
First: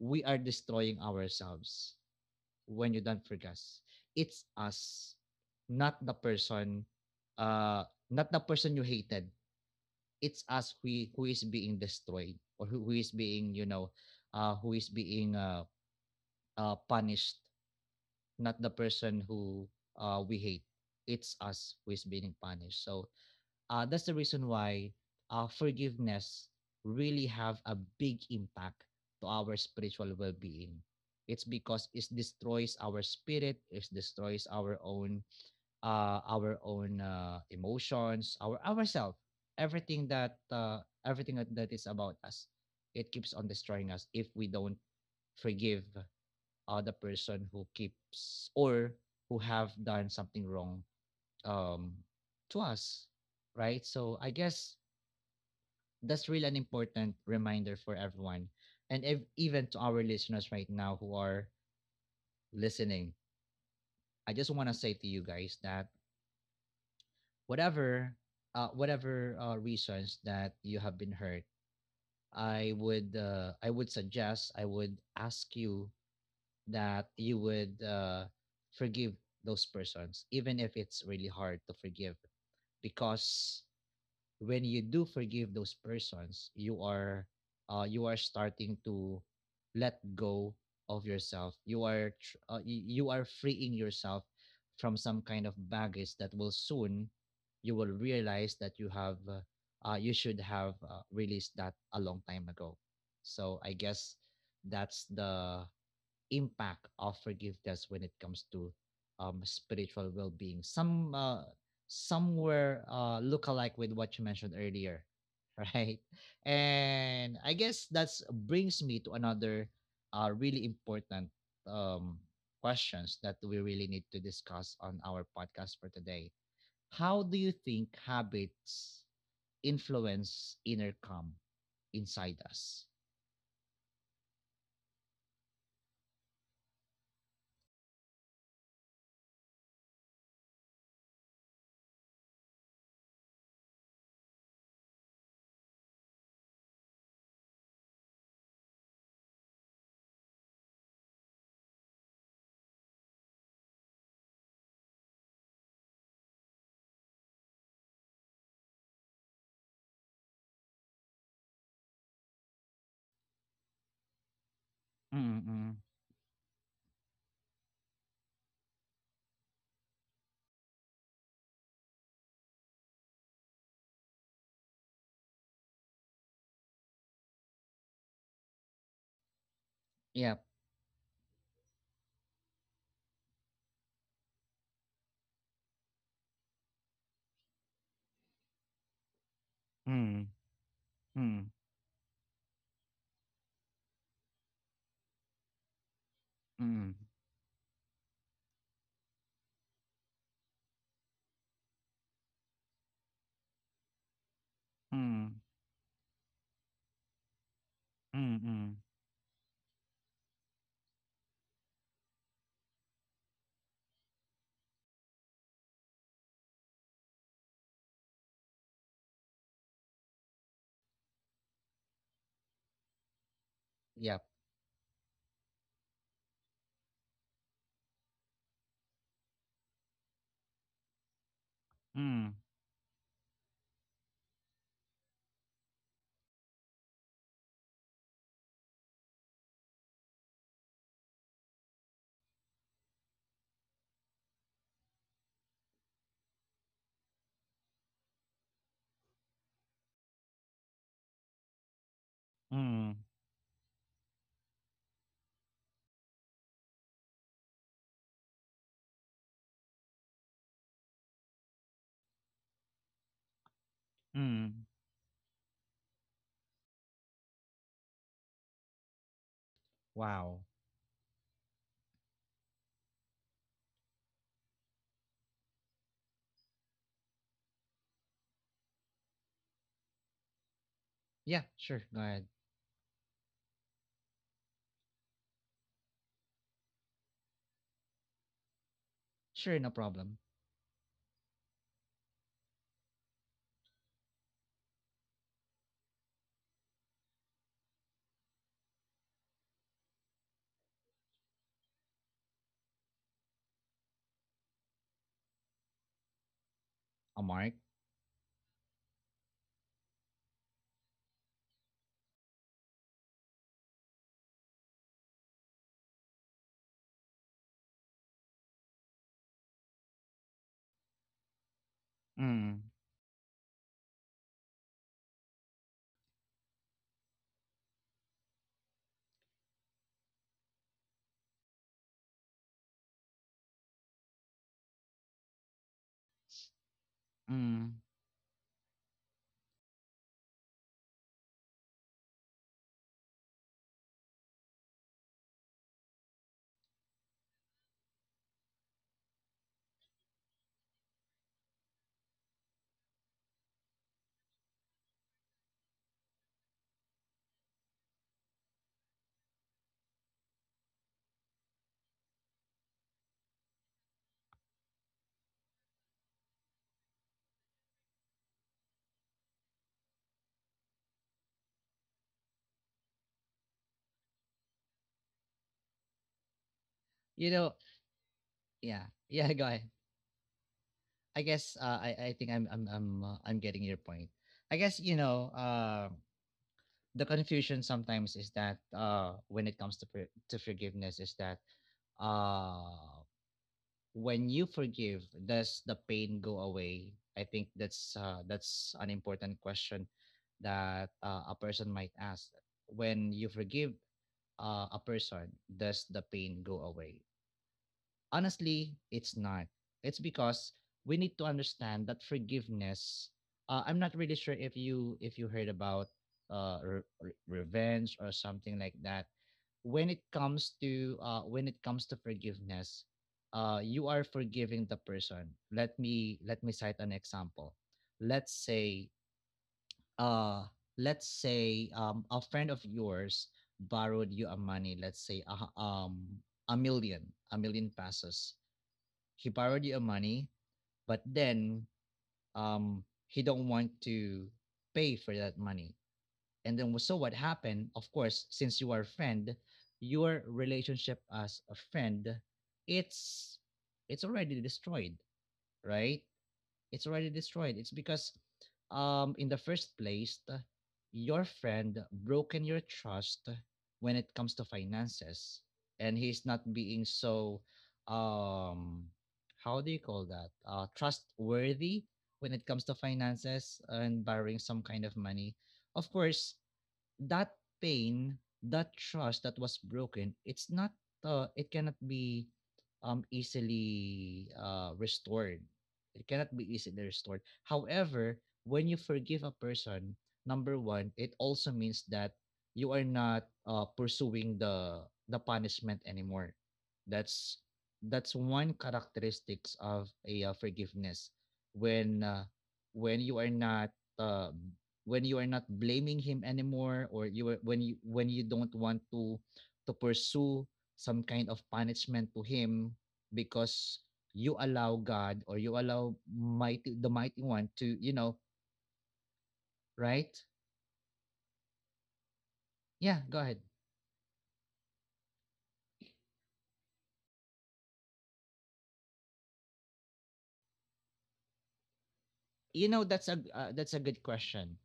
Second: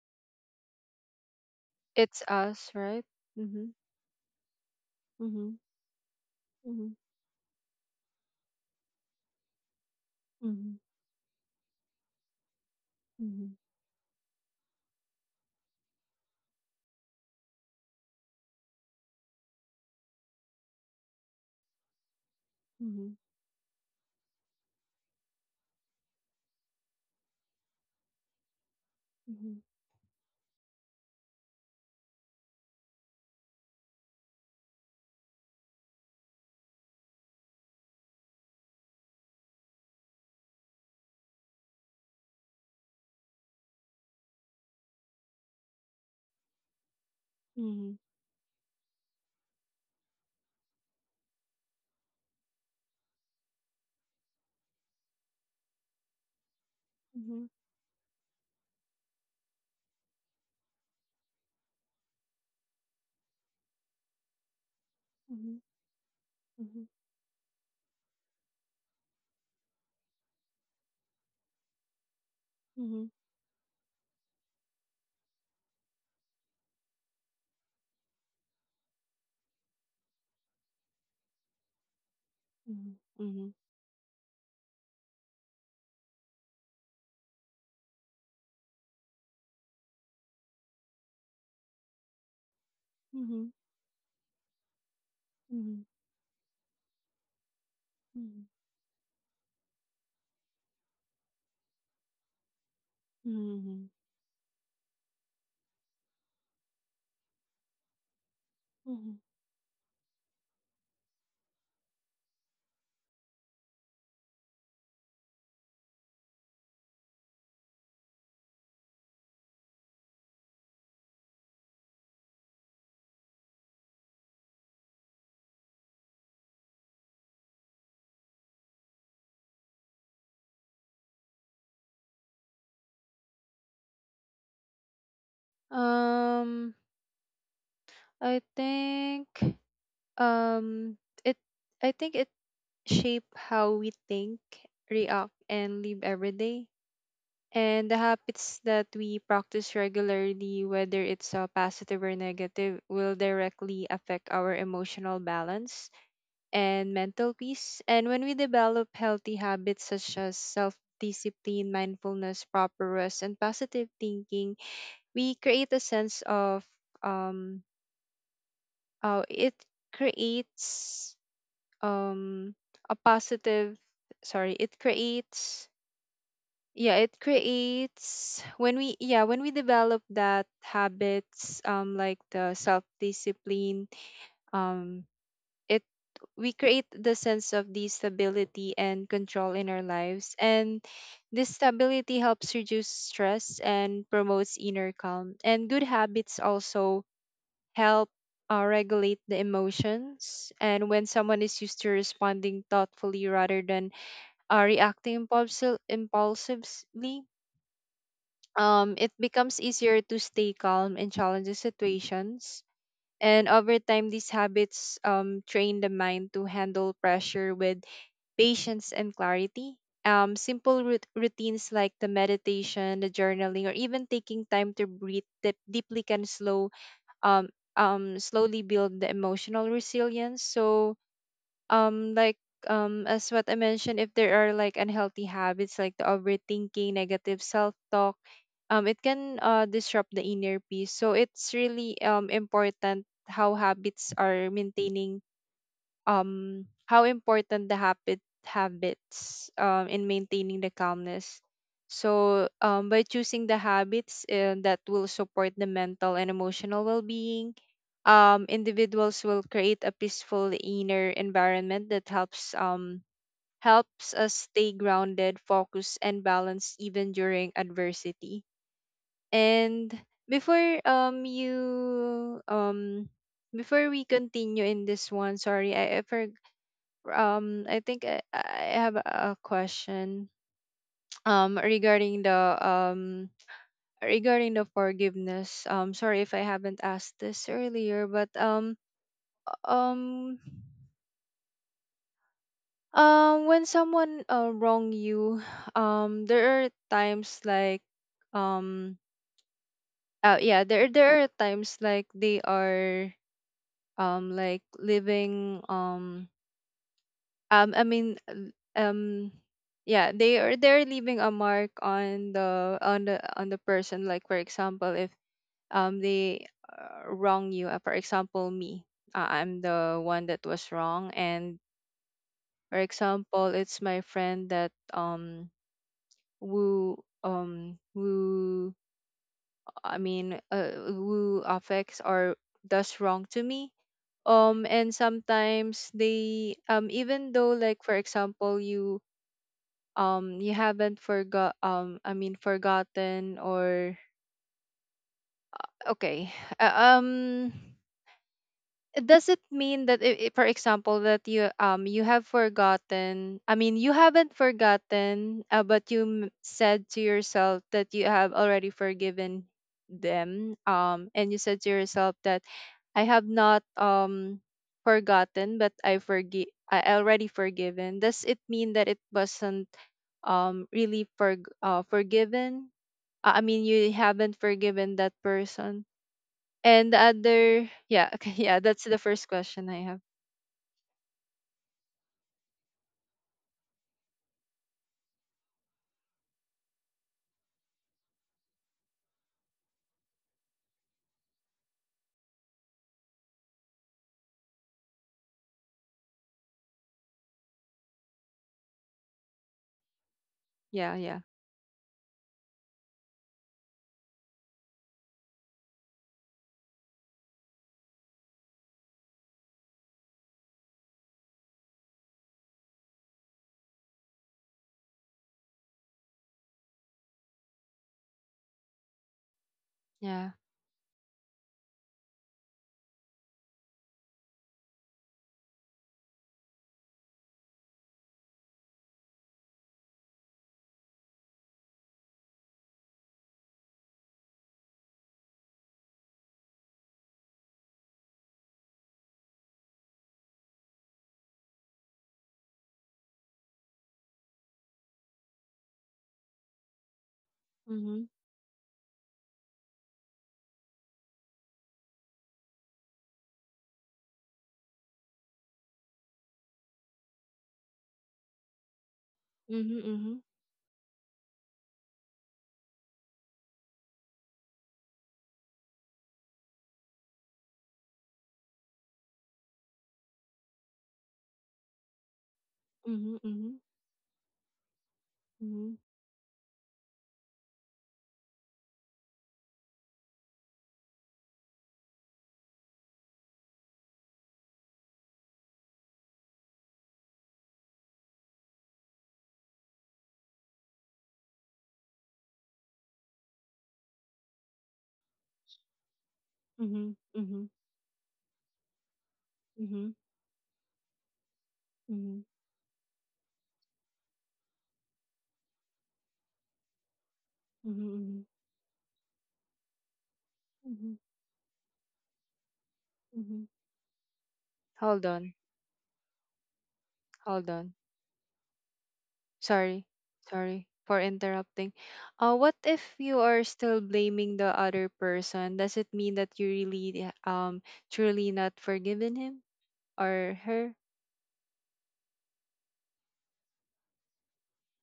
We are destroying ourselves. It's us, When you right? don't forgive, Mhm. it's us, Mhm. not the person, Mhm. uh not the person you hated. It's us Mhm. who is being destroyed, or who, is being, Mhm. you know, who is being punished, not the person who we hate. It's us who is being punished. So Mhm. That's the reason why forgiveness really have a big impact to our spiritual well-being. It's because it destroys our spirit, it destroys our own, our own, emotions, our ourselves, everything that, everything that is about us. It keeps on destroying us if we don't forgive the person who Mhm. keeps or who have done something wrong, um, to us. Right, so I guess that's really an important Mhm. reminder for everyone, and even to our listeners right now who are listening. I just want to say to you Mhm. guys that whatever, reasons that you have been hurt, i Mhm. would uh, i would suggest i would ask you that you would, forgive those persons, even if it's really hard to forgive. Mhm. Mhm. Mhm. Because when you do forgive those persons, you are, you are starting to let go of yourself. You are you are Mhm. freeing yourself from some kind Mhm. of Mhm. baggage that will soon, you will Mhm. realize that you have, you should have, released that a long time ago. So I Mhm. guess that's the impact of forgiveness when it comes to, Mhm. Spiritual well-being. Some, somewhere look alike with what you mentioned earlier, right? And I guess that's brings me to another, really important, um, questions that we really need to discuss on our podcast for today. How do you think habits influence inner calm inside us. Um, I think um it I think it shape how we think, react, and live every day. And the habits that we practice regularly, whether it's positive or negative, will directly affect our emotional balance and mental peace. And when we develop healthy habits such as self discipline, mindfulness, proper rest, and positive thinking, we create Mm-mm. a sense of, um, it creates um, a positive, sorry, it creates yeah it creates when we yeah when we develop that Yep. habits like the self discipline um it we create the sense of the stability and control in our Mm, lives, and this mm, stability helps reduce stress and promotes inner calm. And good habits mm, also help regulate the emotions, and when someone is used to responding thoughtfully rather than reacting mm, impulsively, mm, mm, it becomes easier to stay calm in challenging situations. And over time, these habits train the mind to handle pressure with patience and clarity. Simple routines like the meditation, the journaling, or even yep, taking time to breathe deeply can slow um, slowly build the emotional resilience. So, um mm, like as what I mentioned, if there are like unhealthy habits like the overthinking, negative self-talk, it can disrupt the inner peace. So it's really important how habits are maintaining how important the habits in maintaining the calmness. So mm, by choosing the habits that will support the mental and emotional well-being, individuals will create a peaceful inner environment that helps helps us mm. stay grounded, focused, and balanced even during adversity. And Wow. before you before we continue in this one, sorry, I for, I think I have a question Yeah, um sure. Go ahead. regarding the um regarding the forgiveness. Sorry if I haven't asked this earlier, but Sure, no problem. um when someone wrong you, there are times like um yeah, there are times like they are like living A mark. um i mean l- um yeah they are they're leaving a mark on the on the person. Like for example, if they wrong you, for example, me, I'm the one that was wrong. And Mm, for example, it's my friend that who who affects or does wrong to me. And sometimes they even though, like, mm. for example, you you haven't forgot, I mean forgotten, or okay, uh, um does it mean that for example, that you you have forgotten, I mean you haven't forgotten, but you said to yourself that you have already forgiven them, and you said to yourself that I have not forgotten, but I forgive, I already forgiven, does it mean that it wasn't really for forgiven, I mean, you haven't forgiven that person. And the You know, other, yeah, okay, yeah, that's yeah. the first Yeah, go ahead. question I have. I guess, I think I'm getting your point. I guess, you know, the confusion sometimes is that, when it comes to to forgiveness is that, uh, when you forgive, does the pain go away? I think that's, that's an important question that, Yeah, yeah, a person might ask. When you forgive, a person, does the pain go away? Honestly, it's not. It's because we need to understand that forgiveness. I'm not really sure if you heard about, revenge or something like that. When it yeah. comes to, forgiveness, you are forgiving the person. Let me cite an example. Let's say, uh, a friend of yours borrowed you a money. Let's say um, a million, a million pesos, he borrowed you money, but then, he don't want to pay for that money. And then, so what happened? Of Mhm, course, since you are a friend, your relationship as a friend, it's, already destroyed, right? It's already destroyed. It's because, in the first mhm, mhm, place, your friend broken your trust when it comes to finances, and he's not being so, um how do you call that, trustworthy when it comes to mhm, finances and borrowing some kind of money. mhm, Of course, that pain, that trust that was broken, it's not, it cannot be, easily restored. It cannot be easily restored. However, when you forgive a person, number one, it also means that you are not, pursuing the punishment anymore. mhm, mhm, That's that's one characteristics mhm, of a, forgiveness, when, mhm, you are not, uh, when you are not blaming him anymore, or you are- when mhm, mhm, you don't want to pursue mhm, some kind of punishment to him, mhm. because you allow Hold on, God, or you allow mighty the mighty hold one on. to, you know, Sorry, right, sorry for interrupting. What if yeah, you go are ahead. still blaming the other person? Does it mean that you really, truly not forgiven him or her? You know, that's a, that's a good question.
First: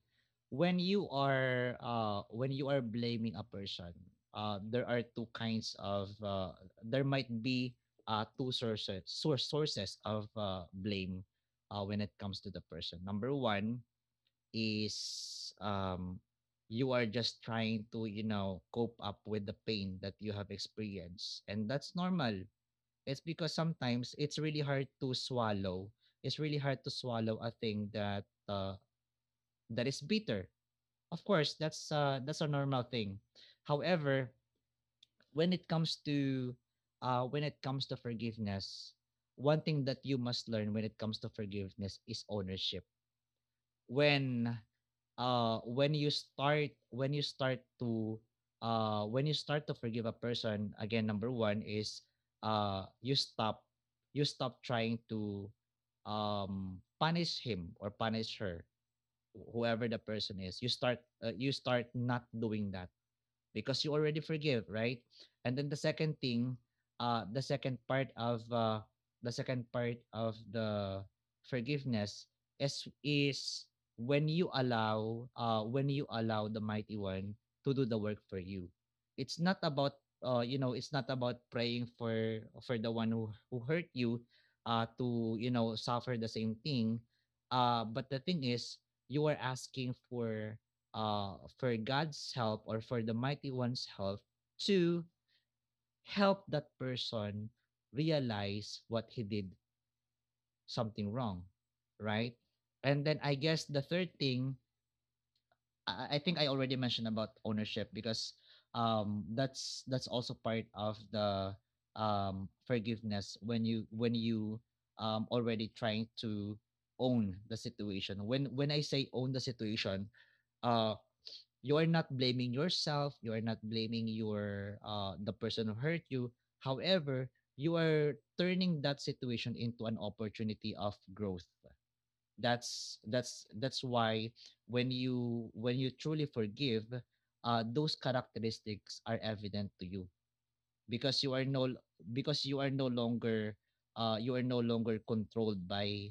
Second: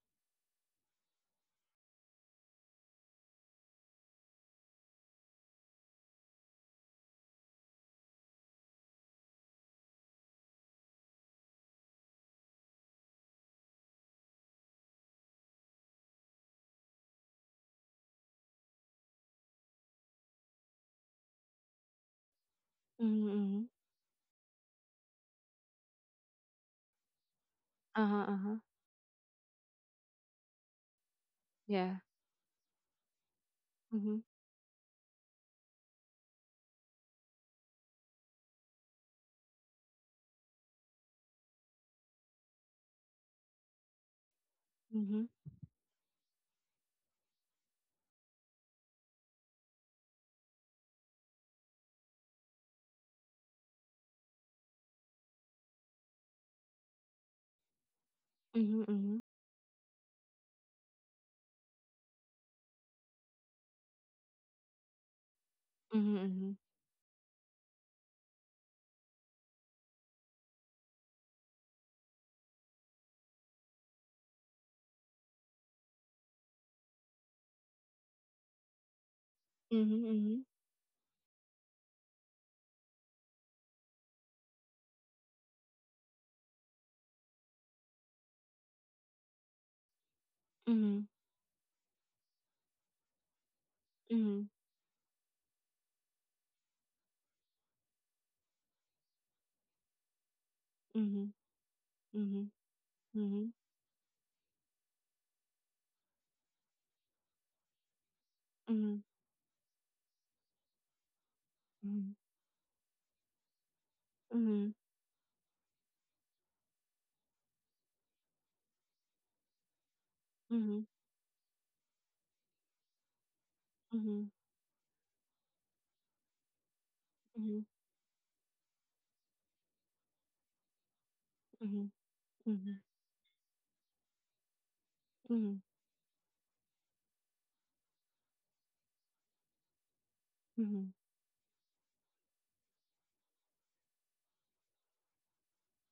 When you are, when you are blaming a person, there are two kinds of, there might be two sources of, blame, when it comes to the person. Number one is, you are just trying to, you know, cope up with the pain that you have experienced, and that's normal. It's Mm-hmm. because sometimes it's really hard to swallow. It's really hard to swallow a thing that, Uh-huh. That is bitter. Of course, Yeah. that's, that's a normal thing. Mhm. However, when it comes to, forgiveness, one thing that you must learn when it comes to forgiveness is ownership. When, Mhm. When you start to, when you start to forgive a person, again, number one is, uh you stop you stop trying to, punish him or punish her, Mhm. whoever the person is. You start, you start not doing that, because you already forgive, right? And then the second thing, Mhm. uh, the second part of uh, the second part of the forgiveness is when you allow, when you allow the mighty one to do the work for you. It's not about, Mhm. you know, it's not about praying for the one who, hurt you, to, you know, suffer the same thing. But the thing is, you are asking for, Mhm. For God's help, or for the mighty one's help, Mhm. to help that person realize what he did something wrong, Mhm. right? Mhm. And then I guess Mhm. the third thing, I, think I already mentioned about ownership, because, Mhm. That's also part of the, Mhm. Forgiveness, when you, Mhm. Already trying to own the situation. When, I say own the situation, uh, Mhm. you're not blaming yourself, you're not blaming Mhm. your, the person who hurt you. However, you Mhm. are turning that situation into an opportunity of growth. Mhm. That's, Mhm. that's why, when Mhm. Mhm. you truly forgive, those characteristics are evident to you, Mhm. because you are no, because you are no longer, you are no longer controlled by,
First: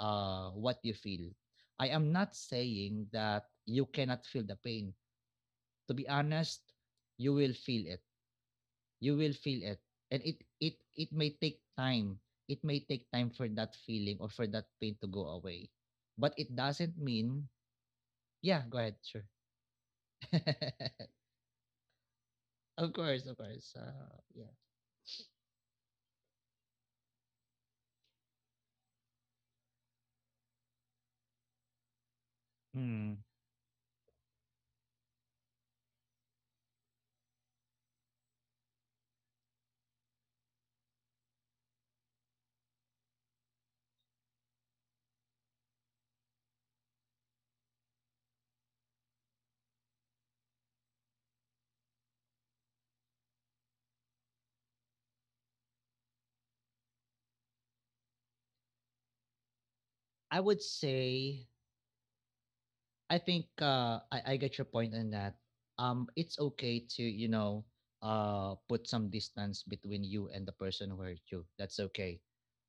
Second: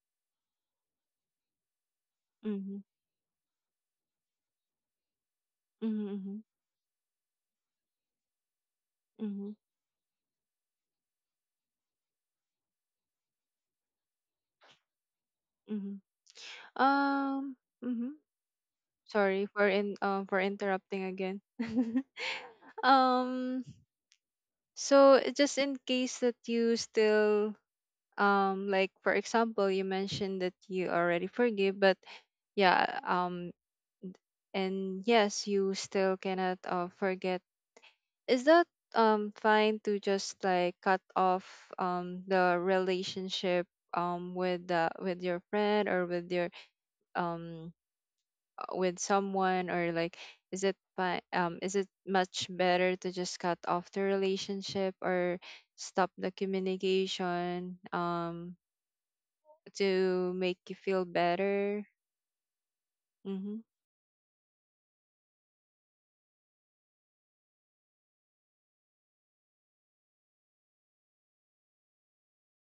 what you feel. I am not Mhm. saying that you cannot feel the pain. Mhm. To be Mhm. honest, you will feel it. You will Mhm. feel it. And it may take time. It may take time for that feeling, or for that pain, to go away. Mhm. But it doesn't mean. Um. Mhm. Yeah, go ahead, sure. Sorry for in for interrupting again. Of course, of um. course. Yeah. So just in case that you still like for example you mentioned that you already forgive but yeah, Mm. And yes you still cannot forget, is that fine to just like cut off the relationship with the with your friend or with your um with someone, or like is it fine, is it much better to just cut off the relationship or stop the communication to I make would you feel say, better. I think, Mm-hmm. I get your point on that. It's okay to, you know, put some distance between you and the person who hurt you. That's okay.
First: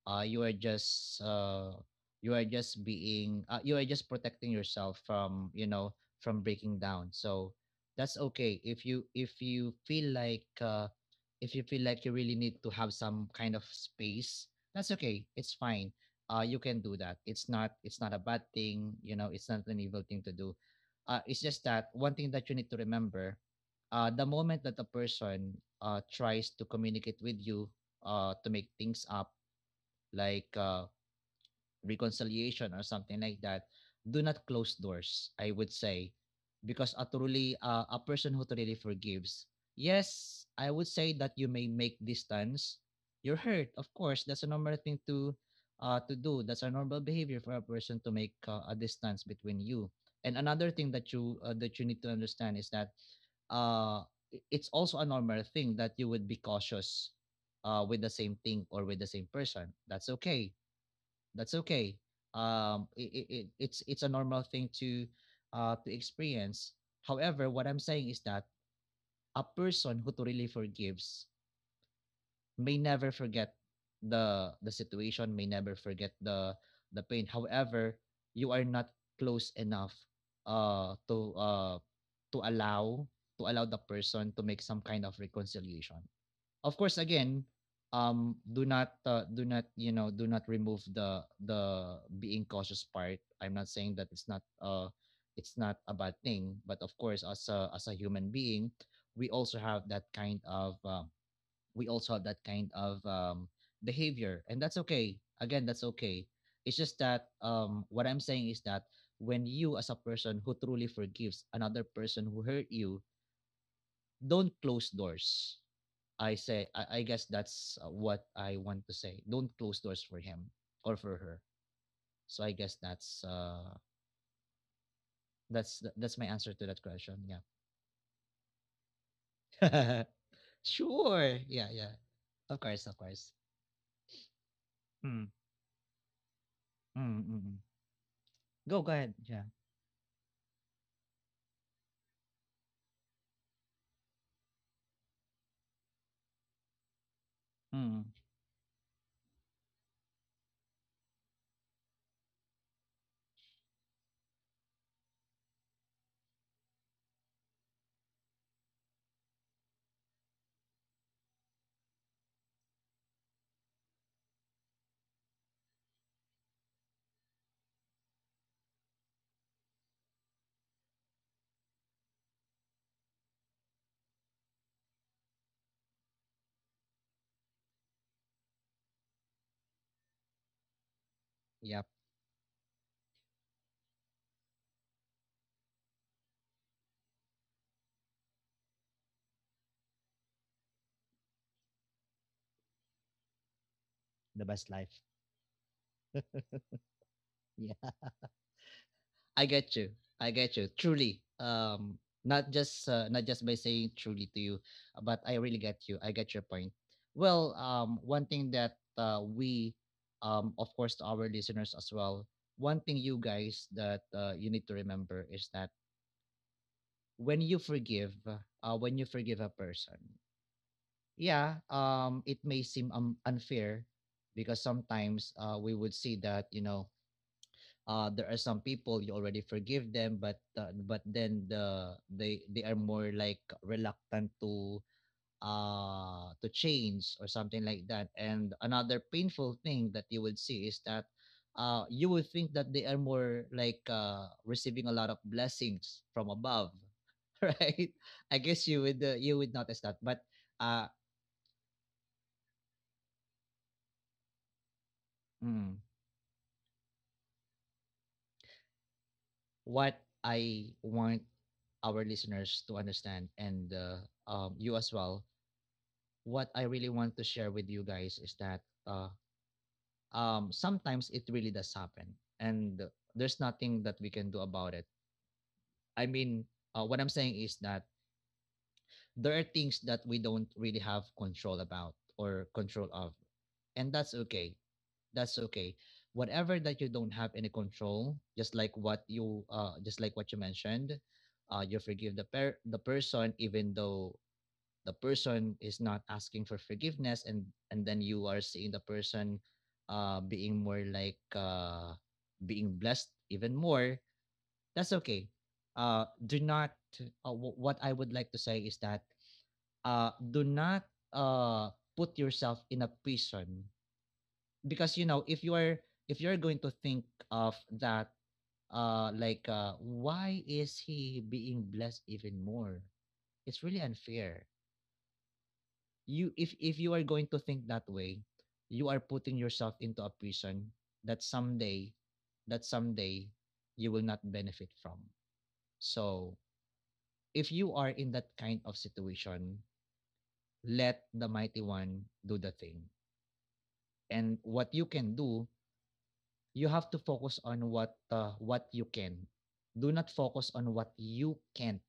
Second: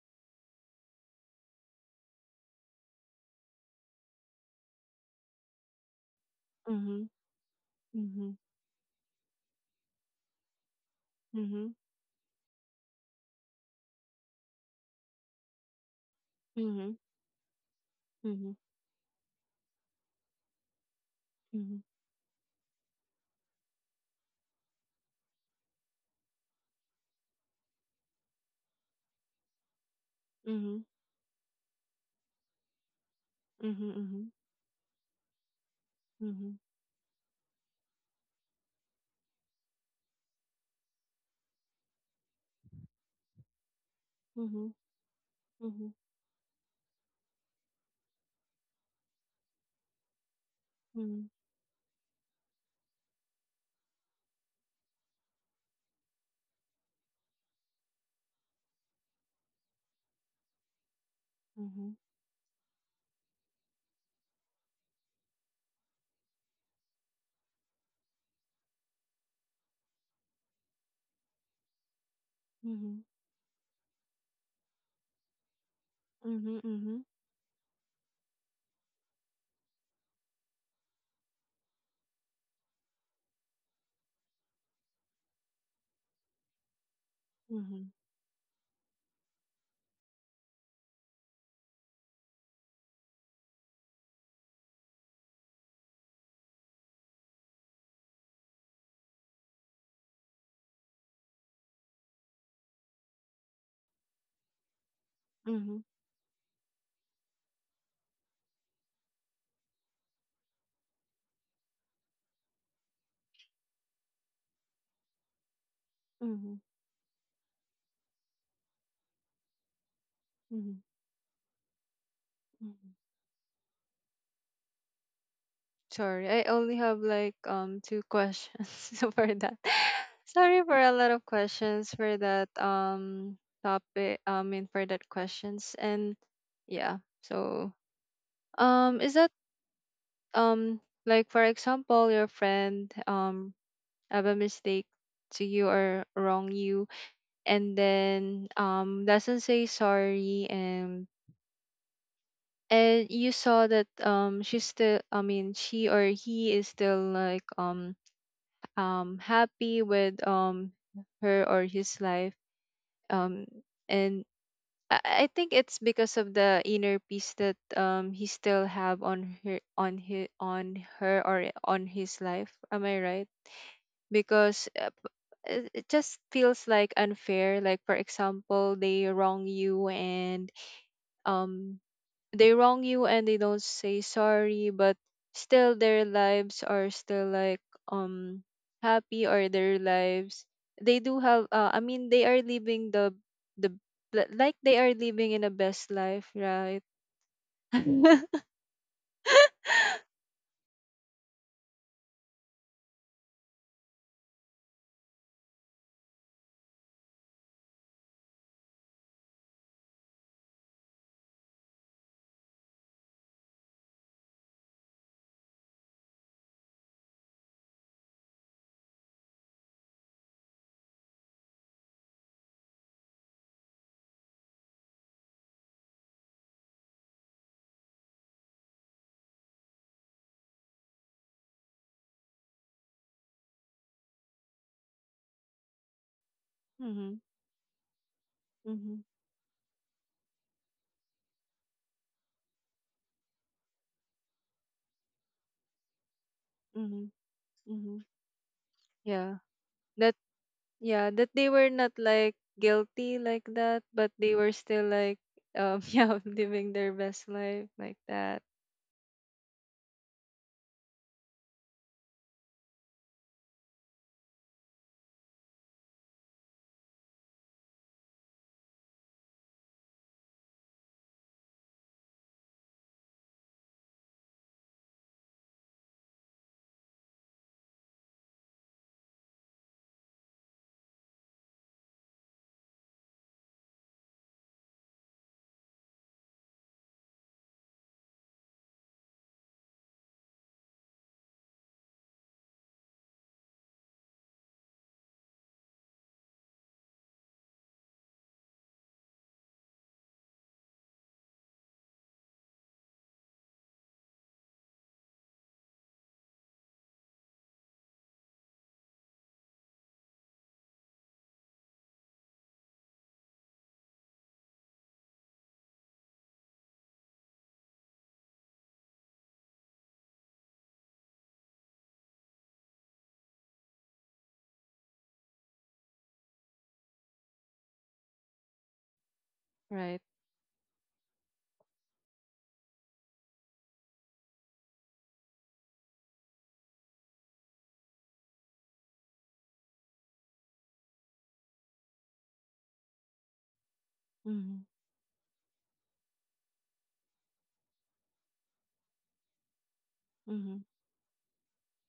uh, you are just uh, you are just being, you are just protecting yourself from, you know, from breaking Mm-hmm. down. So that's Mm-hmm. okay, if you feel like, if you Mm-hmm. feel like you really need to have some kind of space, that's okay, it's fine. You can Mm-hmm. do that, it's not, it's not a bad Mm-hmm. thing, you know, it's not an evil thing to do. It's just Mm-hmm. that one thing that you need to remember. The moment that a person, tries to communicate with you, to make things up, like, Mm-hmm. Reconciliation or something like that, Mm-hmm. do Mm-hmm. not close doors, I would say, Mm-hmm. because a truly, a person who truly forgives, yes, I would say that you may make distance. You're hurt, of course. That's a Mm-hmm. normal thing to, Mm-hmm. To do. That's a normal behavior for a person to make, a distance between you. And another thing Mm-hmm. That you need to understand is that uh, it's also a normal thing that you would be cautious with the same thing or with the same person. That's okay that's Mm-hmm. okay um it, it, it's a normal thing to experience. However, what I'm saying is that a person who truly forgives may Mm-hmm. never forget the situation, may never forget the Mm-hmm. the pain. However, you are not close enough uh to uh to allow to allow the person to make some kind of reconciliation. Of course, again, Mm-hmm. Do not you know do not remove the being cautious part. I'm not saying that it's not a bad thing, but of course, as a human being, we also have that kind of uh, we also have that kind of behavior, and that's okay. Again, Mm-hmm. that's okay. It's just that what I'm saying is that when you, as a person who truly forgives another person who hurt you, don't close doors. I Mm-hmm. say, I guess that's what I want to say. Don't close doors for him Mm-hmm. or for her. So I guess Mhm. That's Sorry, my I answer to only that have question. like two questions so for that. Yeah. Sorry for a lot of Sure. Yeah, questions yeah. for that Of course, of course. Topic. I mean for that Mm, questions and yeah. mm, mm, mm. So Go, go is ahead. that Yeah. um like for example your friend have a mistake to you or wrong you, and Mm. then doesn't say sorry, and you saw that she's still, I mean, she or he is still like happy with her or his life, um and I I think it's because of the inner peace that he still have on her on his on her or on his life. Am I right? Because it it just feels like unfair, like for example they wrong you and um Yep. they wrong you and they don't say sorry, but still their lives are still like um happy, or their lives, they do have I mean they are living the The like best they are life. living in a best life, right? Yeah. I get you. Mm-hmm, I get you. Truly. Not just not just by saying truly to you, but I really get you. I get your point. Well, one thing that we of course, to our listeners as well, one thing you guys that you need to remember is that when you forgive a person, yeah, it may seem unfair, because sometimes we would see that, there are some people you already forgive them, but but then they are more like reluctant to change or something like that. And mm-hmm, another painful thing that you would see is that you would think that they are more like receiving a lot of blessings from above. mm-hmm, Right? mm-hmm. I guess you yeah would notice that, that uh Yeah, that they were not like guilty like that, but they were still like mm, yeah, living their best life like that, what I want our listeners to understand, and you as well. What I really want to share with you guys is that uh, sometimes it really does happen, and there's nothing that we can do about it. I mean, what I'm saying is that there are things that we don't really have control about or control of, and that's okay. That's okay. Whatever that you don't have any control, just like what you just like what you mentioned, you forgive the person even though the person is not asking for forgiveness, and then you are seeing the person being more like being blessed even more. That's okay. Do not w- What I would like to say is that, do not, uh put yourself in a prison. Because, if you're going to think of that, like, why is he being blessed even more? It's really unfair. You if if you are going to think that way, you are putting right? yourself into a prison. That someday that someday you will not benefit from. So if you are in that kind of situation, let the mighty one do the thing. And Mhm. what you can do, you have to focus on what you can. Do not focus Mhm. on what you can't.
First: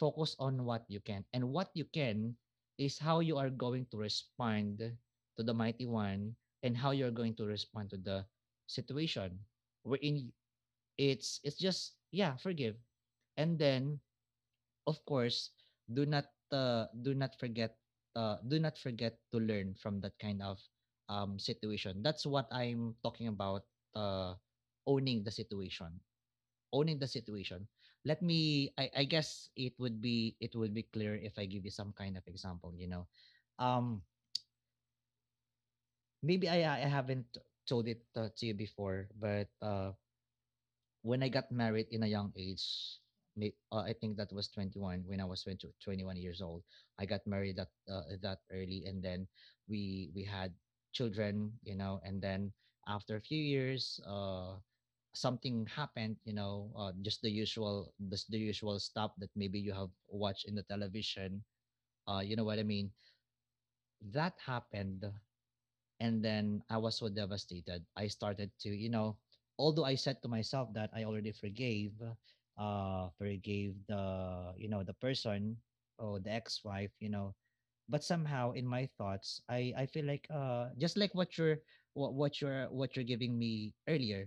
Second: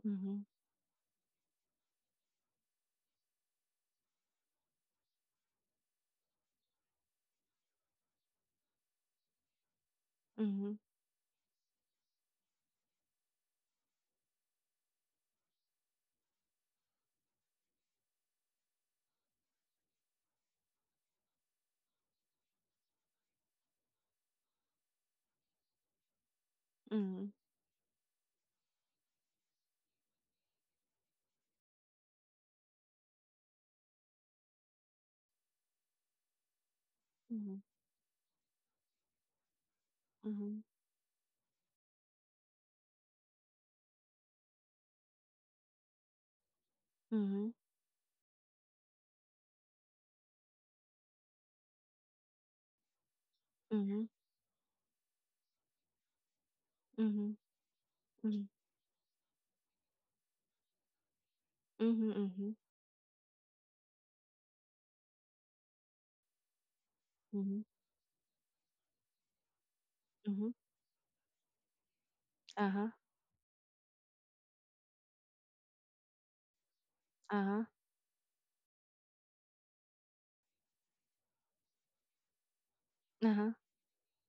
Focus Mhm. on what you can. And what you can is how you are going to respond to the mighty one, and how you're going to respond to the situation, wherein Mhm. it's just, yeah, forgive, and then, of course, do not uh, do not forget do not forget to learn from that kind of situation. That's what I'm talking about, uh, owning the situation, owning the Mhm. situation. Let me, I guess it would be clear if I give you some kind of example, um maybe I haven't Mhm. told it to you before, but when I got married in a young age, I think that was 21. When I was 20, 21 years old, I got Mhm. married, that early. And then we had children, and then, after a few years, Mhm. Something happened, Mhm. just the usual, just Mhm. the Mhm. usual stuff that maybe you have watched in the television. You know Mhm. what I mean? That happened, and then I was so Mhm. Mhm. devastated. I started to. Although I said to Mhm. myself that I already forgave, Uh-huh. Forgave, the the person or the ex-wife. Uh-huh. But somehow, in my thoughts, I feel like, just like what you're giving Uh-huh. me earlier.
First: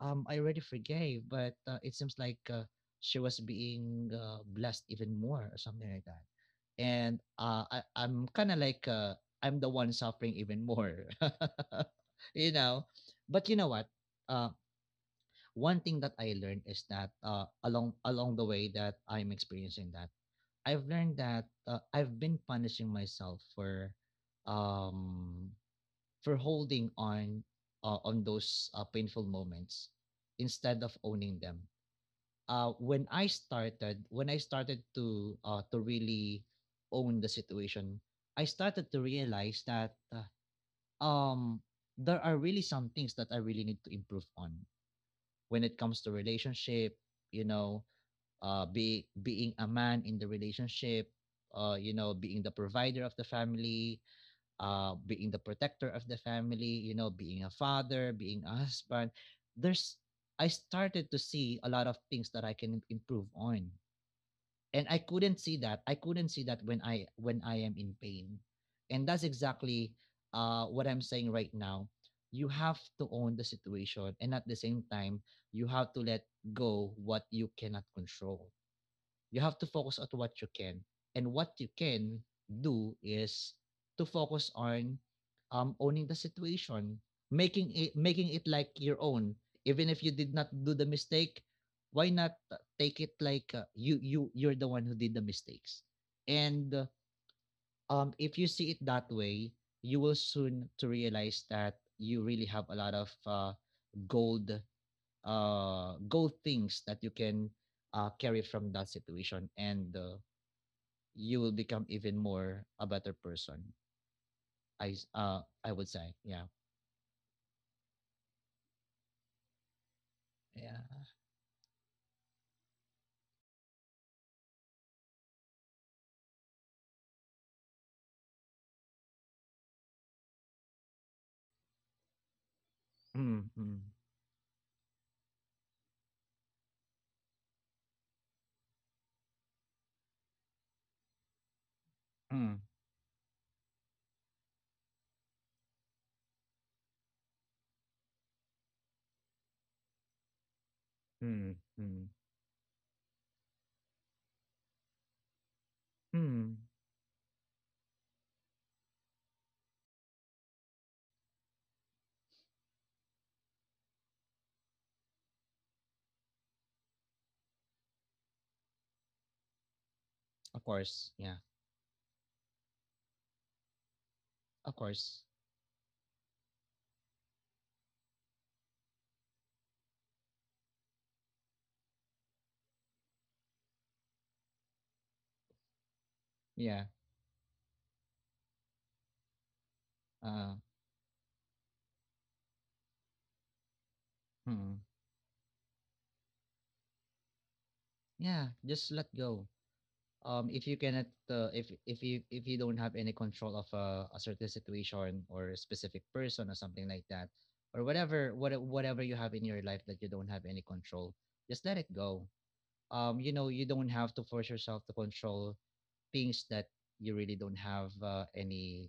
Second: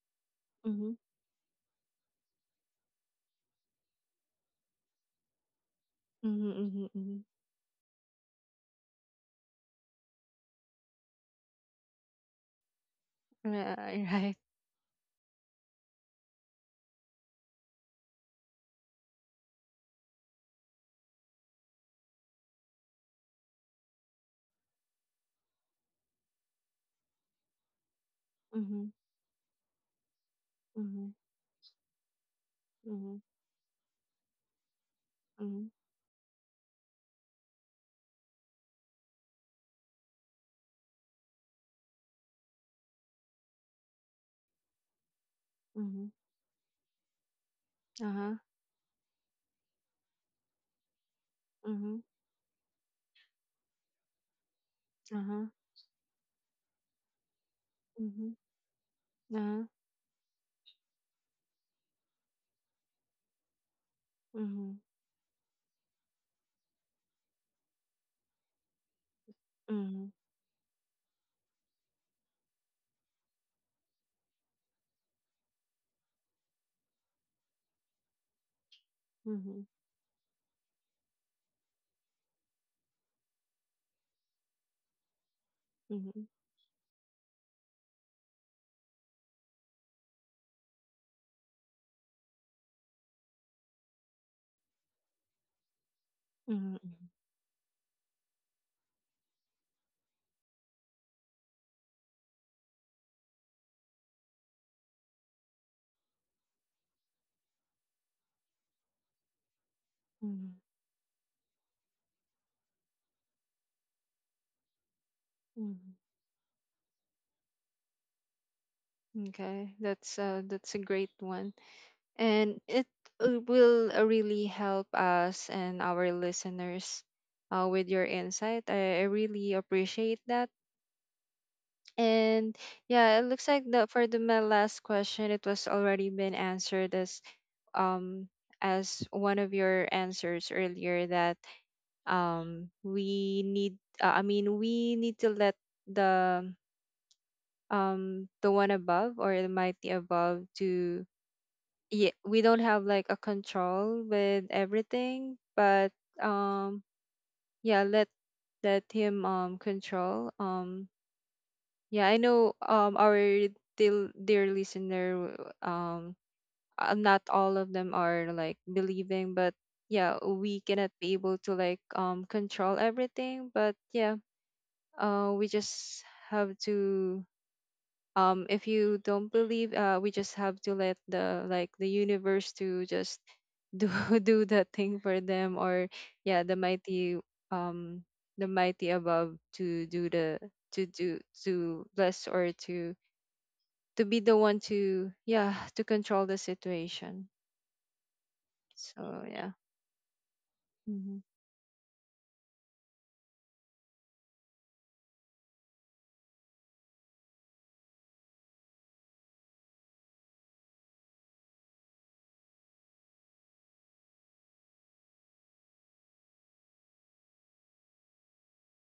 I already Mhm. forgave, but it seems like, she was being, blessed even more or something like that. Mhm. Mhm. And, Mhm. I'm kind of like, I'm the one suffering even more. you know. But you know what? Right. Right. Uh, One thing that I learned is that, along the way that I'm experiencing that, I've learned that, I've been punishing myself for, um for holding on those, Mhm. painful moments instead of Mhm. owning them. When Mhm. I started, when I started to, Mhm. to really own the situation, I started to realize that, um there are really some things that I really need to improve on when it comes Mhm. to relationship. You know, Uh-huh. Be being a man in the relationship. You Mhm. know, being the provider of the family, being the Uh-huh. protector of the family, being a father, Mhm. being a husband, Uh-huh. there's I started to see a lot of things that I can improve on. Mhm. And I couldn't see that. I couldn't see that when I am in pain. And that's Mhm. exactly, Mhm. What I'm saying right now. You have to own the situation, and at the same time, you have to let go what you cannot control. You have to Mhm. focus on what you can. And what you can do is to focus on, owning the Mhm, situation, making it like your own. Even if you did not do the mistake, why not take it like, you're the one who did the mistakes. And, mhm, if you see it that way, you will soon to realize that you really have a lot of, gold, gold things that you can, carry from that situation. And mhm, you will become even more a better person. I would mhm. say, yeah, Okay, that's yeah. a great one, and it will really help us and our listeners with your insight. I really appreciate that, and yeah, it looks Mm, like mm, the for the my last question, it was already been answered um as one of your answers earlier that mm, we need I mean we need to let the the one above, or it might be above, to mm, mm, yeah we don't have like a control with everything, but mm. um yeah let let him control, yeah I know, our dear, dear listener, um not all of them are like believing, but yeah we Of cannot course, be yeah, able to like control everything, but yeah of course, we just have to if you don't believe we just have to let the like the universe to just do do that thing for them, or yeah yeah. Um the mighty above to do the Uh, to do to bless or to be the one mm. to yeah to control the situation. Yeah. Just let So go. yeah, If you cannot, mm-hmm, if you don't have any control of, a certain situation or a specific person or something like that, or whatever you have in your life that you don't have any control, just let it go. You don't have to force yourself to control things that you really don't have, any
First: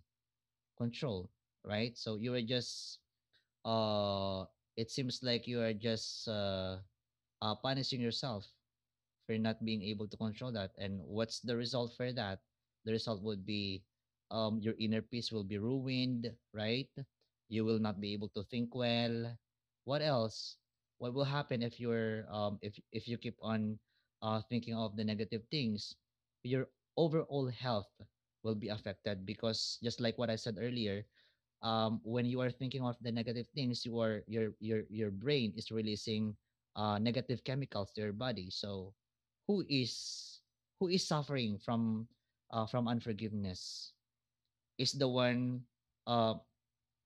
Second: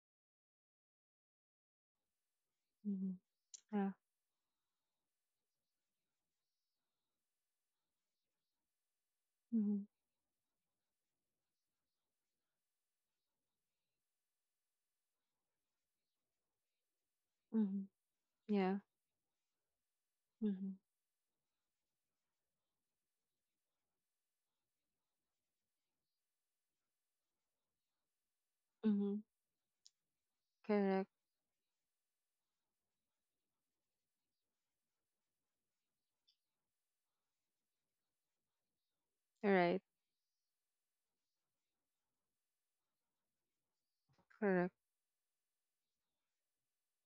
control. Right? So you are just mm-hmm, yeah, uh, it seems like you are just, punishing yourself for not mm-hmm, being able to control that. And what's the result for that? The result would be, your inner peace will be ruined. Right? You will mm-hmm, not be able to think yeah, well. What else? mm-hmm, What will happen if you're if you keep on, thinking of the negative things? Your overall health will be mm-hmm, affected, because just like what I said earlier, correct, when you are thinking of the negative things, you are, your brain is releasing, negative chemicals to your body. So who right, is who is suffering from unforgiveness? correct, Is the one uh,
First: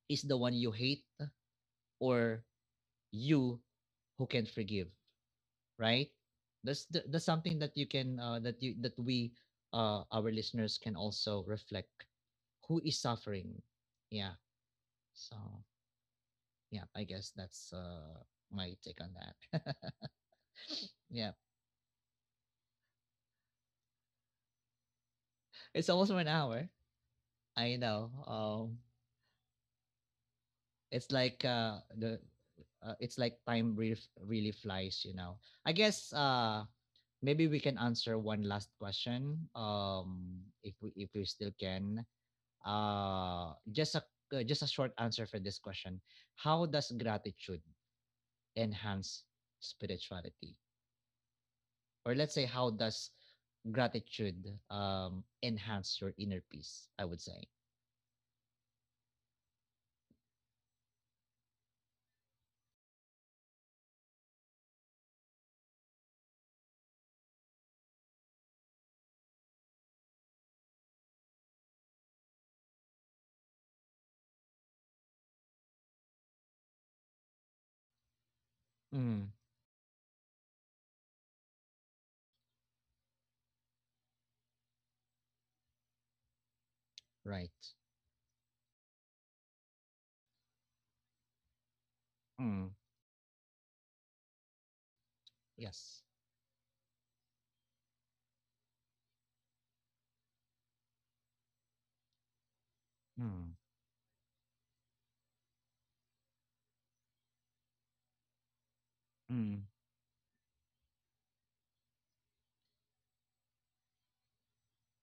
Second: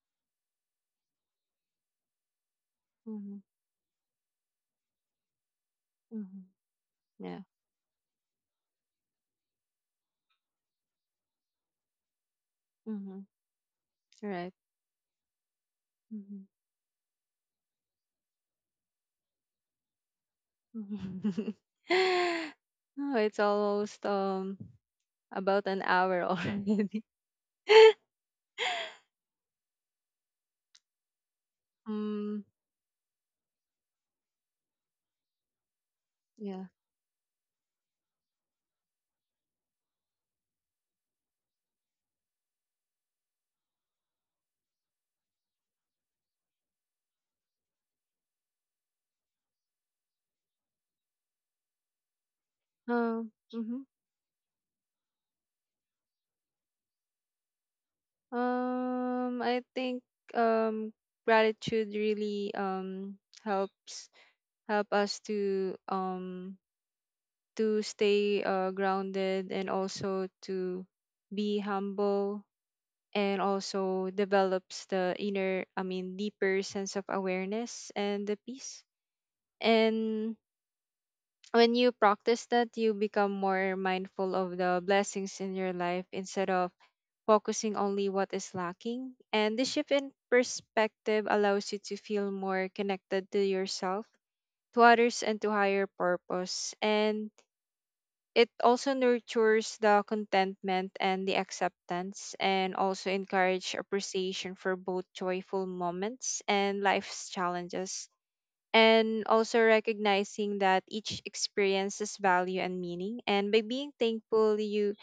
is the one you hate, or mm-hmm, you who can forgive? Right? mm-hmm, That's yeah, something that you can that you that we our listeners can also reflect. Who is mm-hmm, suffering? Yeah. right. So, Mm-hmm. yeah, I guess that's, my take on that. Yeah, Oh, it's almost about an it's almost hour 1 hour. already. I know. It's like uh the Um, it's like time really really flies. You know. I guess, yeah. maybe we can answer one last question. If we still can. Uh, just a just a short answer for this question. How does gratitude enhance spirituality? Or let's say, how does Mhm. gratitude, enhance your inner peace, I would say. I think um gratitude really helps help us to stay grounded and also to be humble, and also develops the inner, I mean, deeper sense of awareness and the peace. Mm. And when you practice that, you become more mindful of the blessings in your life instead of Right. focusing only what is lacking. And this shift in perspective allows you to feel more Mm. connected to yourself, to others, and to higher Yes. purpose. And it also nurtures the contentment and the acceptance, and also Mm. encourage appreciation for both joyful moments and life's challenges, and also Mm. recognizing that each experience has value and meaning. And by being thankful you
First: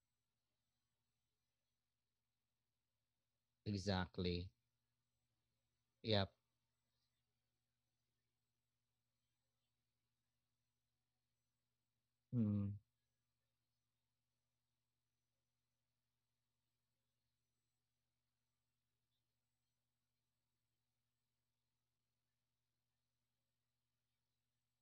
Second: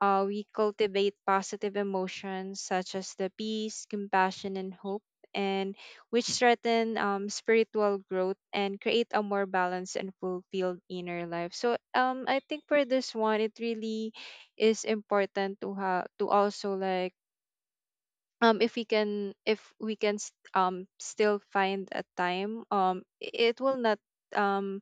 we cultivate positive emotions such as the peace, Exactly. compassion, and hope, and which Yep. threaten spiritual growth and create a more balanced and fulfilled inner life. So I think Mm. for this one it really is important to have, to also like if we can still find a time, it will not um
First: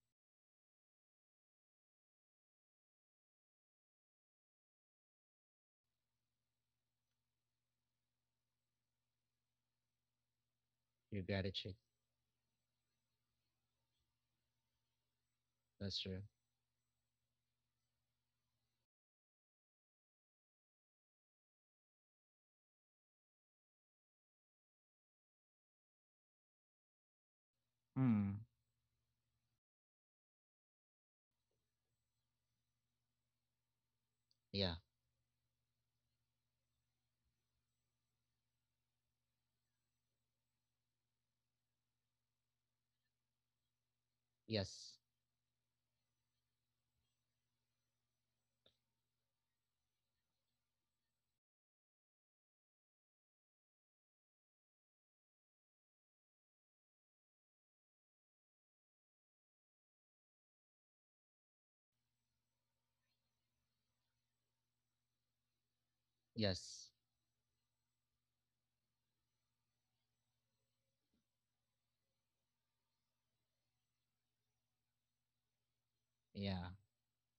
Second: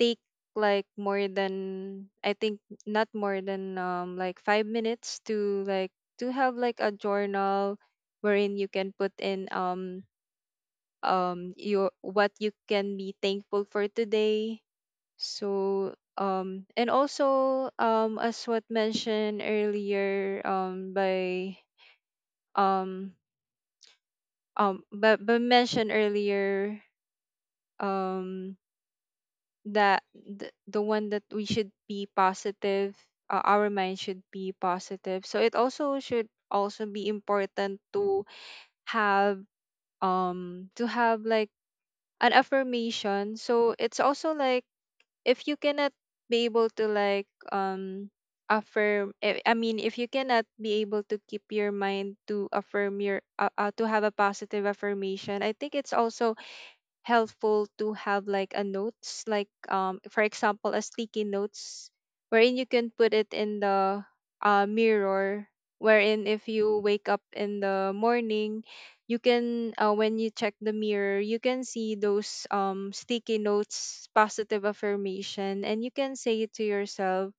take like more than I think not more than like 5 minutes to like to have like a journal wherein you can put in Your gratitude. your what you can be thankful for today. So That's true. And also as what mentioned earlier by um but mentioned earlier Mm. um that the one that we should be positive, our mind should be Yeah, positive, so it also should also be important have to have like an affirmation. So it's also like, yes, if you cannot be able to like um affirm, I mean if you cannot be able to keep your mind to affirm your to have a positive affirmation, I think it's also helpful to have like a notes, like for example a sticky notes wherein you can put it in the mirror, wherein if you yes, wake up in the morning you can when you check the mirror you can see those sticky notes positive affirmation and you can say it to yeah, yourself.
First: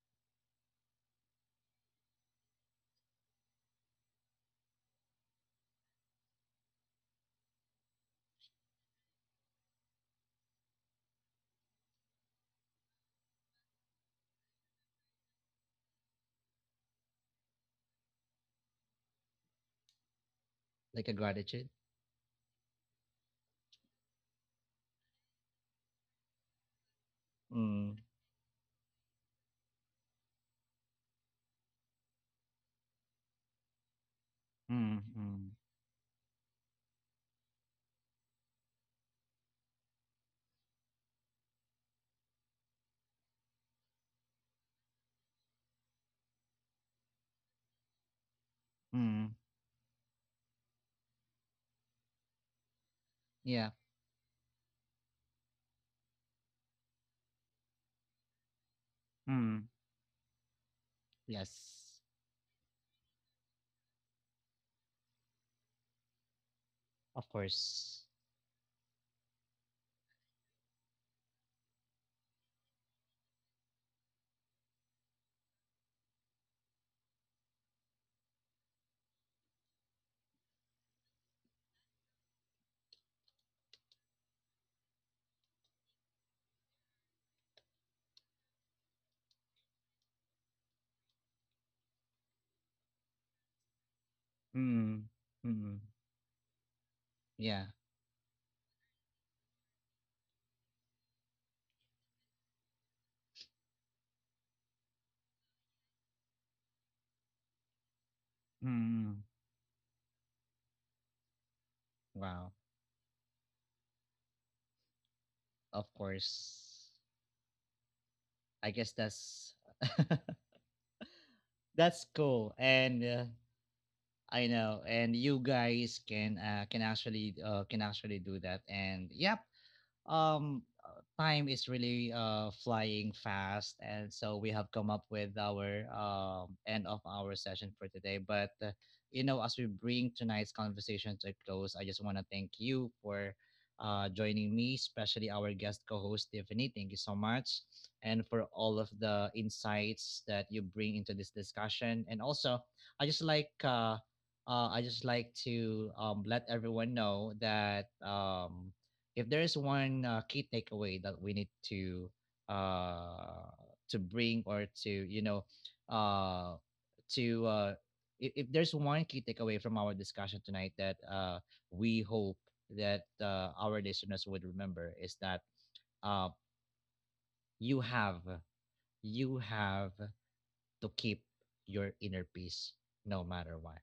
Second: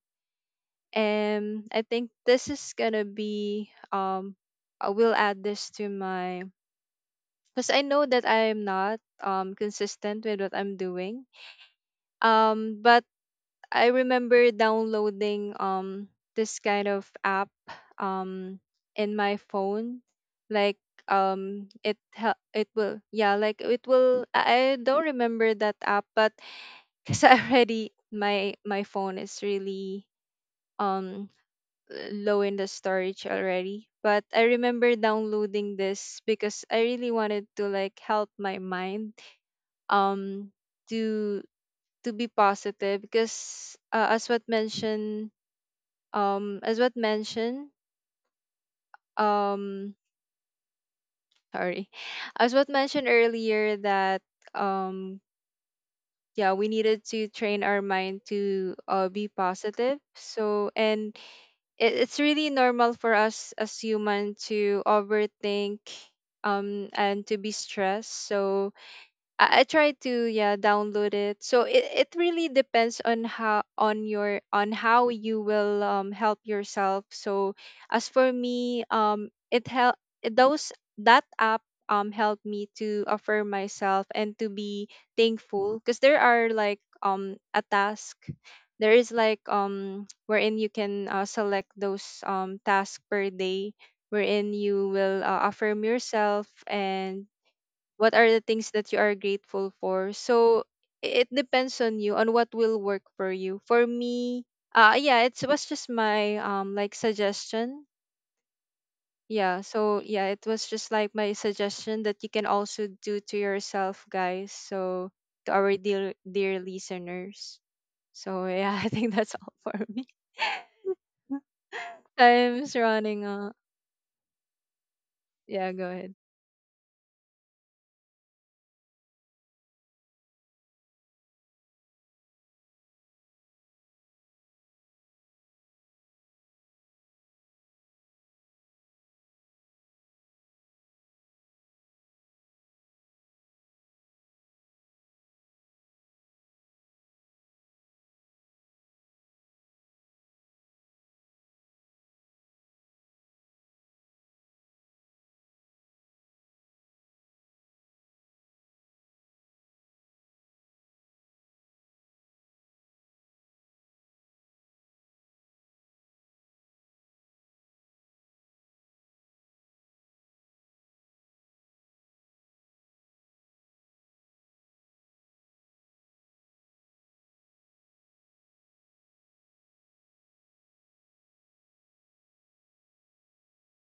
And I think this is gonna be I will add this to my, because I know that I'm not consistent with what I'm doing. But I remember downloading this kind of app um in my phone, like like a gratitude. It it will yeah like it will I don't remember that app, but because I already Mm. my my phone is really um low in the storage already. But I remember Mm, mm, downloading this because I really wanted to like help my mind um to to be positive because as what mentioned mm. um sorry as what mentioned Yeah. earlier that um yeah we needed to train our mind to be Mm, positive. So and it, yes. it's really normal for us as human to overthink Of and to be course. stressed, so I try to yeah download it. So it really depends on how on your on how you will help yourself. So as for me, it help those, that app helped me to affirm myself and to be thankful, because there are like a task, there is like wherein you can select those tasks per day wherein you Mm, will mm. affirm yourself and Yeah. what are the things that you are grateful for. So I- it depends on you on what will work for you. For me, yeah it's, it was just my like suggestion. Mm. Yeah, so yeah it was just like my suggestion that you can Wow. also do to yourself, guys. So to our Of dear dear course. listeners, so I yeah I guess think that's all that's. for me. That's cool. Time's And, running out. I know, and you Yeah, go guys ahead. Can actually do that. And yep, time is really, flying fast, and so we have come up with our, end of our session for today. But as we bring tonight's conversation to a close, I just want to thank you for, joining me, especially our guest co-host, Tiffany. Thank you so much, and for all of the insights that you bring into this discussion. And also, i just like uh I just like to, let everyone know that, if there is one, key takeaway that we need to, uh, to bring or to, uh, to, if there's one key takeaway from our discussion tonight that, we hope that, our listeners would remember, is that, uh, you have you have to keep your inner peace no matter what.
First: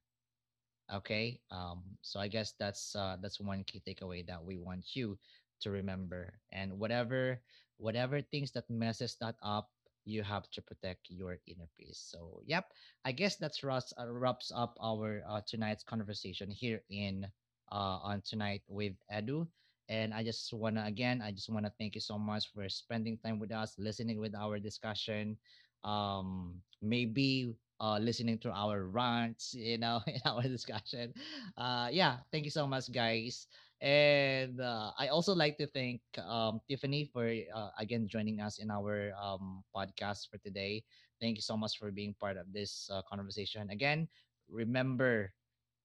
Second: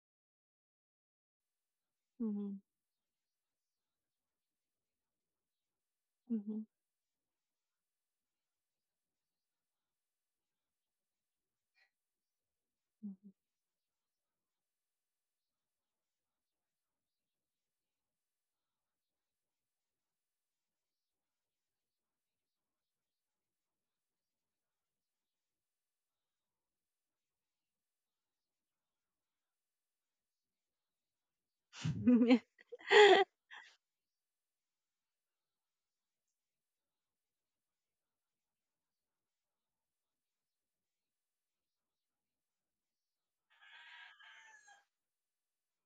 Okay. So I guess Mm-hmm. That's one key takeaway that we want you to remember. Mm-hmm. And whatever things that messes that up, you have to protect your inner peace. So, yep, I guess that's wraps wraps up our, tonight's conversation here, in on tonight with Edu. And I just wanna again, I just wanna thank you so much for spending time with us, listening with our discussion. Maybe, listening to our rants, you know, in our discussion. Yeah, Mm-hmm. thank you so much, guys. And, I also like to thank, Tiffany for, again joining us in our, podcast for today. Thank you so much for being part of this, conversation. Again, remember,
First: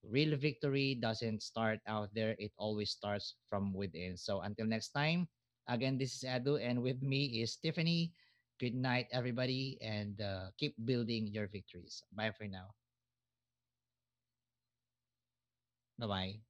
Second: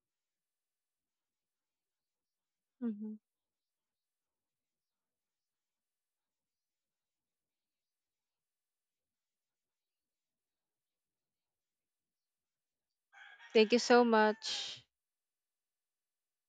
real victory doesn't start out there, it always starts from within. So until next time, again, this is Adu, and with me is Tiffany. Good night, everybody, and, keep building your victories. Bye for now. Thank you so much. Bye bye.